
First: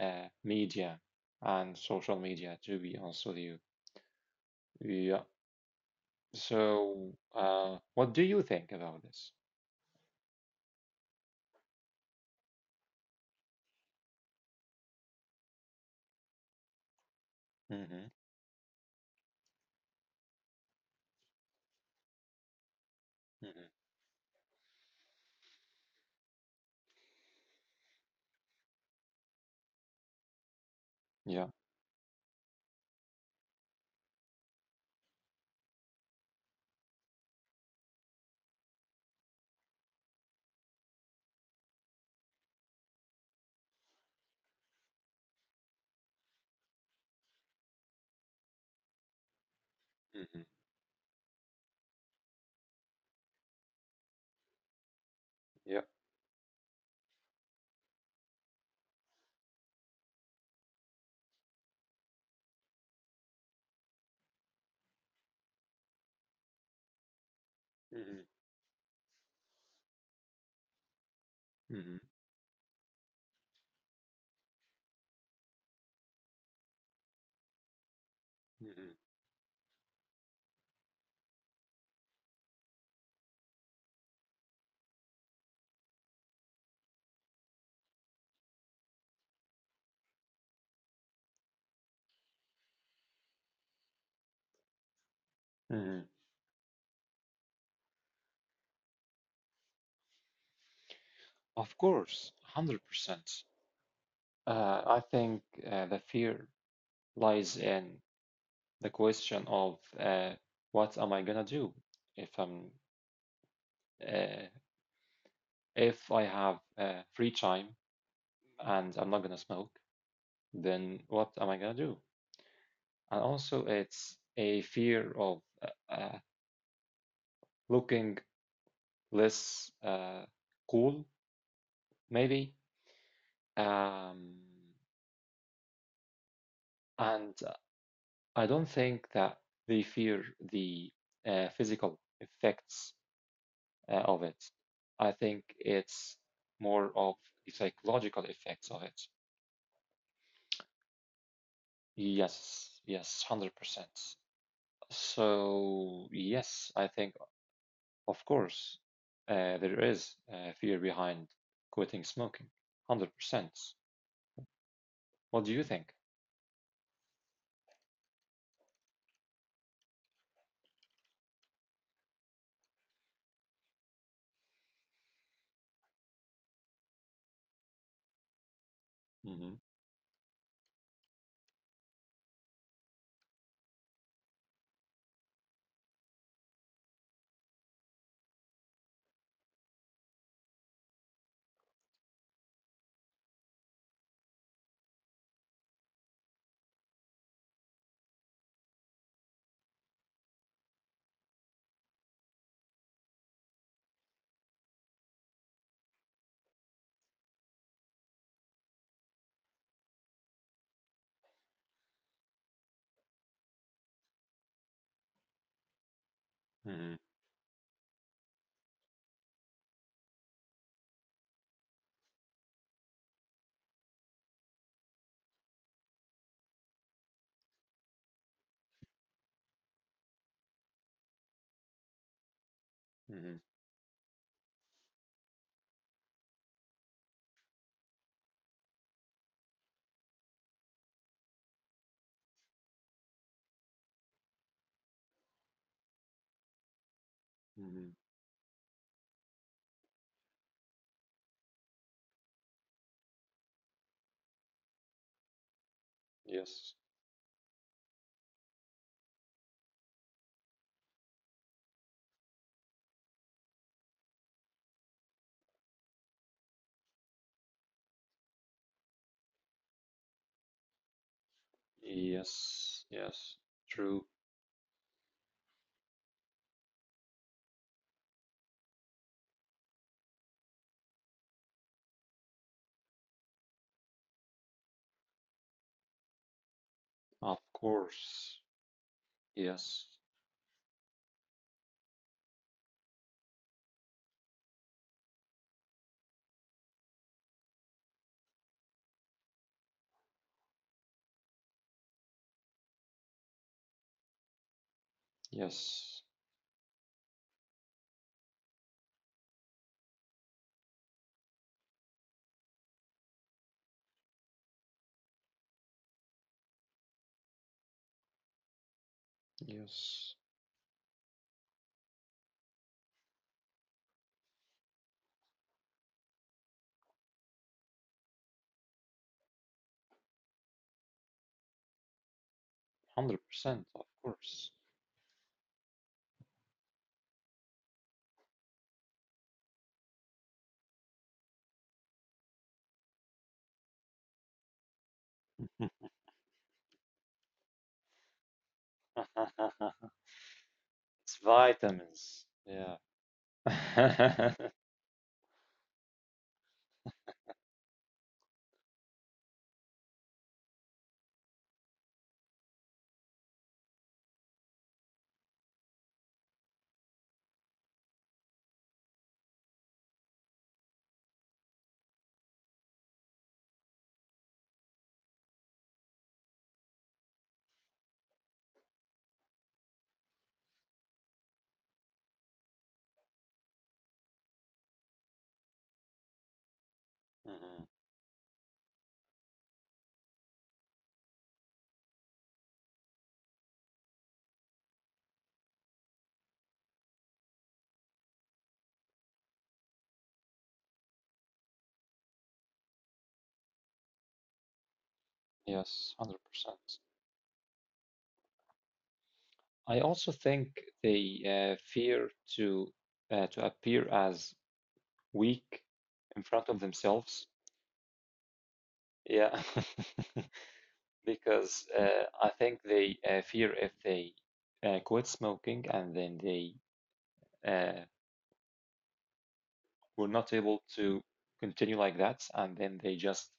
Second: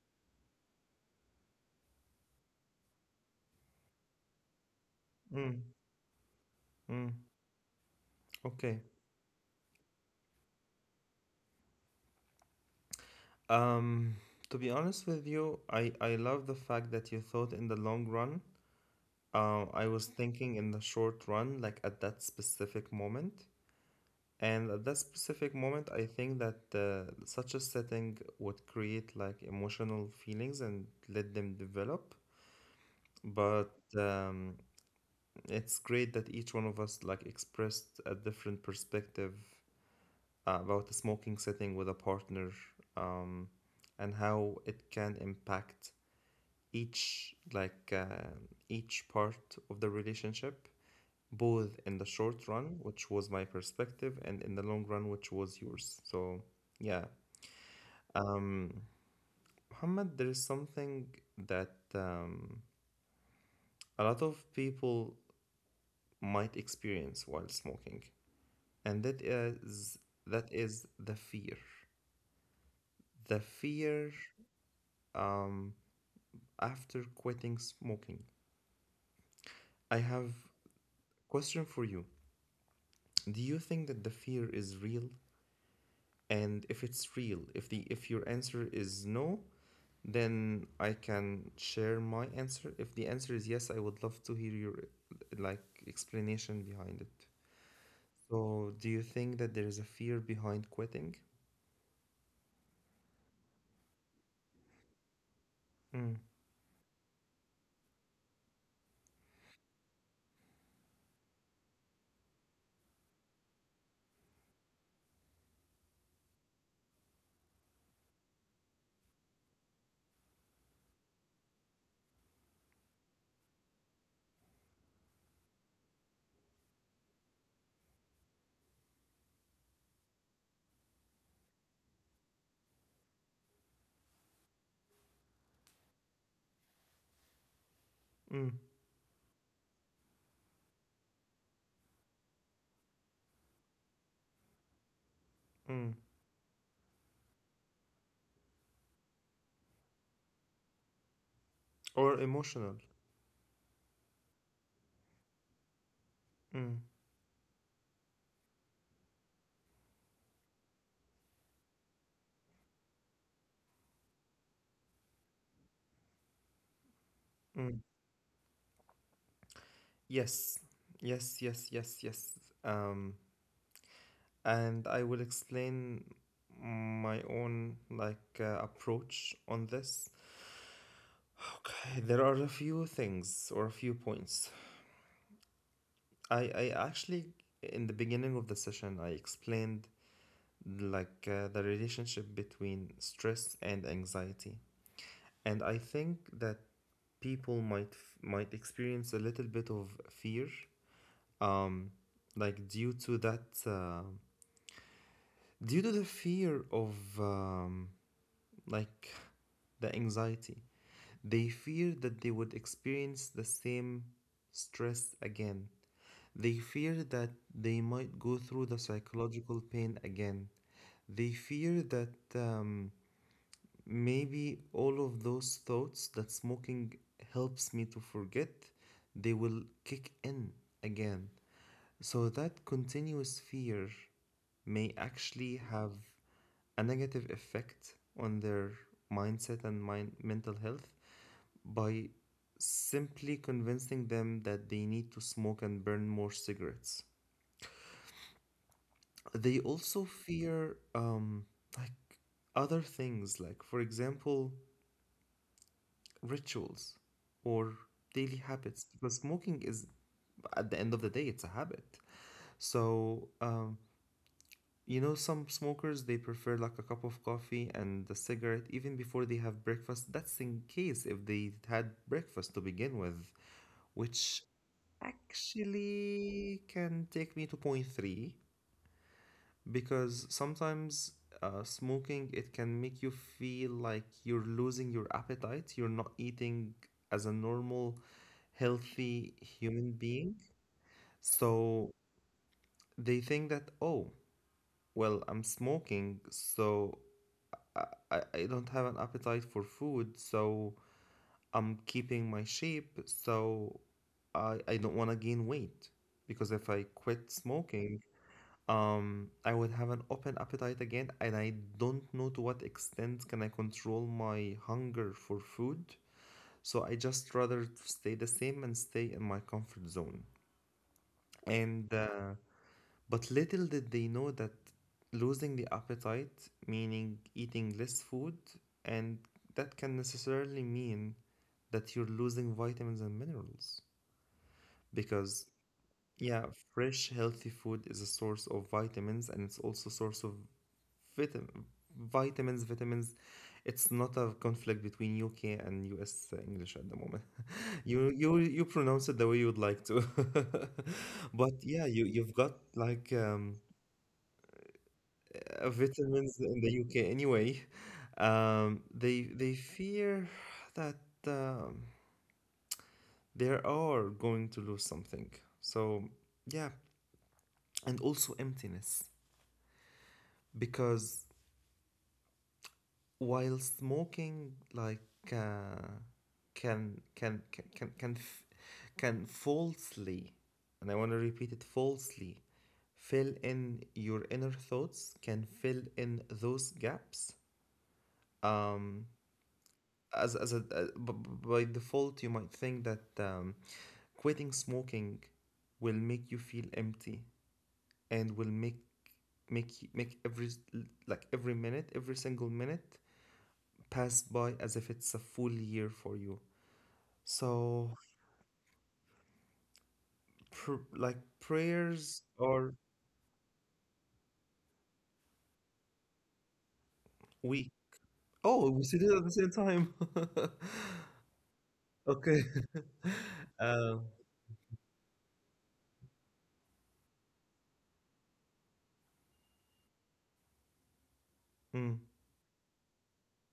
Speaker 2: media and social media, to be honest with you. Yeah.
Speaker 1: Mm, mm,
Speaker 2: So, what do you think
Speaker 1: okay.
Speaker 2: about this?
Speaker 1: Um, to be honest with you, I love the fact that you thought in the long
Speaker 2: Hmm
Speaker 1: run. I was thinking in the short run, like at that specific moment.
Speaker 2: hmm
Speaker 1: And at that specific moment, I think that such a setting would create like emotional feelings and let them
Speaker 2: Yeah.
Speaker 1: develop. But, um, it's great that each one of us like expressed a different perspective about the smoking setting with a partner, um, and how it can impact each, each part of the relationship,
Speaker 2: hmm
Speaker 1: both in the short run, which was my perspective, and in the long run, which was yours.
Speaker 2: Yeah.
Speaker 1: So, yeah. um Muhammad, there is something that, a lot of people might experience while smoking,
Speaker 2: hmm
Speaker 1: and that is, the fear,
Speaker 2: hmm
Speaker 1: the fear, um after quitting smoking. I have a question for you. Do you think that the fear is real? And if it's real, if your answer is no, then I can share my answer. If the answer is yes, I would love to hear your like
Speaker 2: hmm hmm
Speaker 1: explanation behind it. So, do you think that there is a fear behind quitting?
Speaker 2: Of course, 100%. I think
Speaker 1: Mm,
Speaker 2: the fear lies in the question of what am I gonna do if I'm Uh, if I have free time and I'm not gonna smoke, then what am I gonna do? And also, it's a fear of looking less cool, maybe. Um, and
Speaker 1: mm,
Speaker 2: I don't think that they fear the physical effects of it. I think
Speaker 1: mm.
Speaker 2: it's more of the psychological effects of it.
Speaker 1: Or emotional?
Speaker 2: Yes, yes, 100%. So,
Speaker 1: Mm,
Speaker 2: yes, I think, of course, there is fear behind quitting smoking. 100%. What do you think?
Speaker 1: mm. Yes, yes, yes, yes, yes. Um, and I will explain my own approach on
Speaker 2: Mm-hmm.
Speaker 1: this. Okay, there are a few things or a few points. I actually, in the beginning of the session, I explained the relationship between stress and anxiety, and I think that people might experience a little bit of fear, um like due to that, due to the fear of, like the anxiety. They fear that they would experience the same stress again. They fear
Speaker 2: Mm-hmm.
Speaker 1: that they might go through the psychological pain again. They fear that, maybe all of those thoughts that smoking helps me to forget, they will kick in again. So that continuous
Speaker 2: Mm-hmm.
Speaker 1: fear may actually have a negative effect on their mindset and mind mental health, by simply convincing them that they need to smoke and burn more cigarettes.
Speaker 2: Mm-hmm.
Speaker 1: They also fear, like other things, like for example,
Speaker 2: Yes.
Speaker 1: rituals or daily habits, because smoking is, at the end of the day, it's a habit. So, you know, some smokers, they prefer like a cup of coffee and a cigarette even before they have breakfast. That's in case if they had breakfast to begin with,
Speaker 2: Yes. Yes.
Speaker 1: which
Speaker 2: True.
Speaker 1: actually can take me to point three, because sometimes, smoking, it can make you feel like you're losing your appetite, you're not eating as a
Speaker 2: Of
Speaker 1: normal
Speaker 2: course.
Speaker 1: healthy human
Speaker 2: Yes.
Speaker 1: being. So they think that, oh, well, I'm smoking, so i, I don't have an appetite for food, so I'm keeping my shape, so I don't want to gain weight,
Speaker 2: Yes.
Speaker 1: because if I quit smoking, I would have an open appetite again, and I don't know to what extent can I control my hunger for food. So I just rather to stay the same and stay in my comfort zone.
Speaker 2: Yes.
Speaker 1: And but little did they know that losing the appetite, meaning eating less food, and that can necessarily mean that you're losing vitamins and minerals,
Speaker 2: 100%. Of course. (laughs)
Speaker 1: because, yeah, fresh healthy food is a source of vitamins and it's also source of Vitam- vitamins, vitamins. It's not a conflict between UK and US English at the moment. (laughs) You pronounce it the way you would like to, (laughs) but
Speaker 2: It's
Speaker 1: yeah, you you've got
Speaker 2: vitamins.
Speaker 1: like,
Speaker 2: Yeah. (laughs)
Speaker 1: vitamins in the UK anyway. They fear that, um, they are going to lose something. So yeah, and also emptiness, because while smoking like, uh, can can can can can, f- can falsely, and I want to repeat it, falsely, fill in your inner thoughts, can fill in those gaps,
Speaker 2: Mhm.
Speaker 1: um as a, by default, you might think that, quitting smoking will make you feel empty and will make make every like every minute, every single minute, pass by as if it's a full year
Speaker 2: Yes.
Speaker 1: for you.
Speaker 2: 100%.
Speaker 1: So,
Speaker 2: I also think
Speaker 1: pr like
Speaker 2: they fear
Speaker 1: prayers or
Speaker 2: to to appear as weak in front of themselves.
Speaker 1: we? Oh, we said it at the same
Speaker 2: Yeah,
Speaker 1: time.
Speaker 2: (laughs)
Speaker 1: (laughs)
Speaker 2: because
Speaker 1: Okay.
Speaker 2: I think they
Speaker 1: (laughs)
Speaker 2: fear if
Speaker 1: Um,
Speaker 2: they quit smoking and then they uh, were not able to continue
Speaker 1: mm,
Speaker 2: like that, and then they just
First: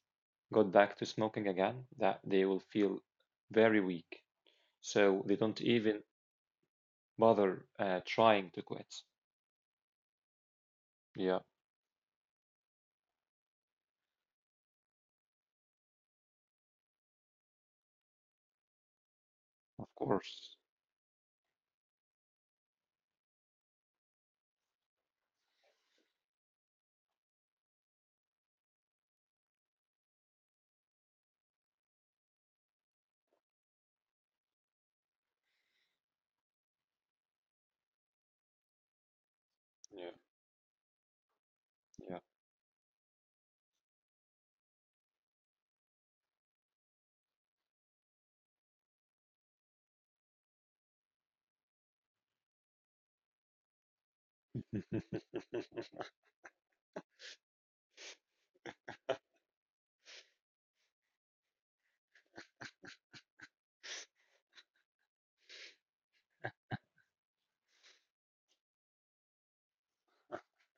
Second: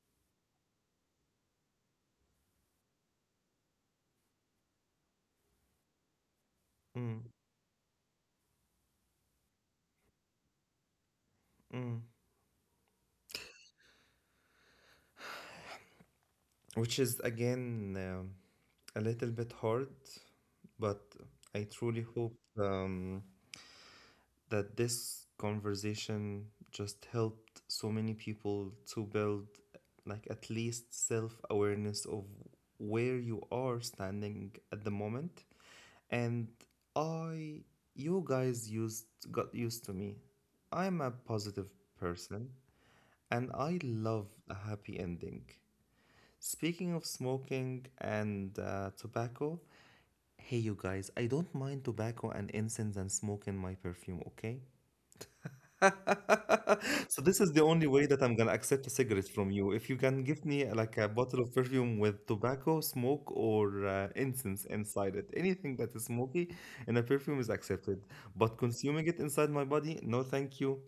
Speaker 2: got back to smoking again, that they will feel very weak. So they don't even
Speaker 1: mm,
Speaker 2: bother trying to quit. Yeah,
Speaker 1: mm. Which is again, a little bit hard,
Speaker 2: of course.
Speaker 1: but I truly hope, that this conversation just helped so many people to build like at least self-awareness of where you are standing at the moment, and I, you guys used, got used to
Speaker 2: Yeah,
Speaker 1: me. I'm a positive
Speaker 2: yeah.
Speaker 1: person, and I love a happy ending. Speaking of smoking and, tobacco, hey you guys, I don't mind tobacco and incense and smoke in my perfume, okay?
Speaker 2: (laughs)
Speaker 1: (laughs) So this is the only way that I'm gonna accept a cigarette from you. If you can give me, like a bottle of perfume with tobacco, smoke, or, incense inside it, anything that is smoky in a perfume is accepted. But consuming it inside my body, no, thank you.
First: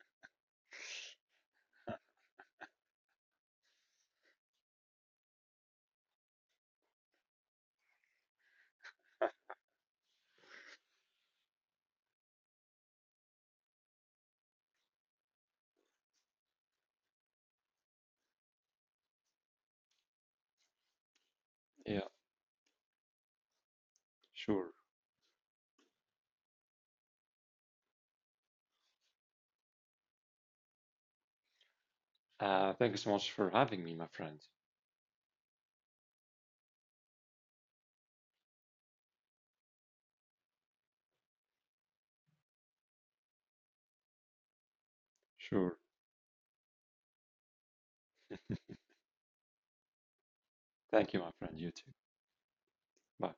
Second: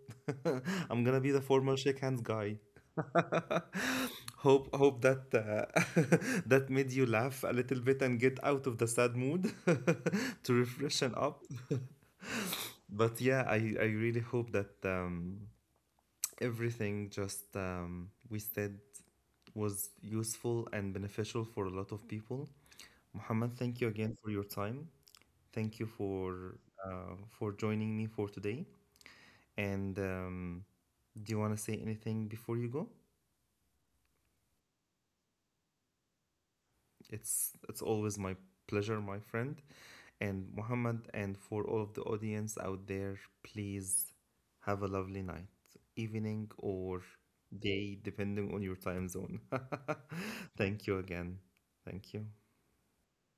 Speaker 1: (laughs) I'm gonna be the formal shake hands guy. Hope that, (laughs) that made you laugh a little bit and get out of the sad mood (laughs) to refreshen up. But yeah, I really hope that. Everything just, we said was useful and beneficial for a lot
Speaker 2: Yeah,
Speaker 1: of people. Muhammad, thank you again for your
Speaker 2: sure.
Speaker 1: time. Thank you for, for joining me for today. And, do you want to say anything before you go?
Speaker 2: Thank you so much for having me, my friend.
Speaker 1: It's always my pleasure, my friend. And Muhammad, and for all of the audience out there, please have a lovely night,
Speaker 2: Sure.
Speaker 1: evening or day, depending on your time zone. (laughs) Thank you
Speaker 2: Thank you, my
Speaker 1: again.
Speaker 2: friend. You too.
Speaker 1: Thank you.
Speaker 2: Bye.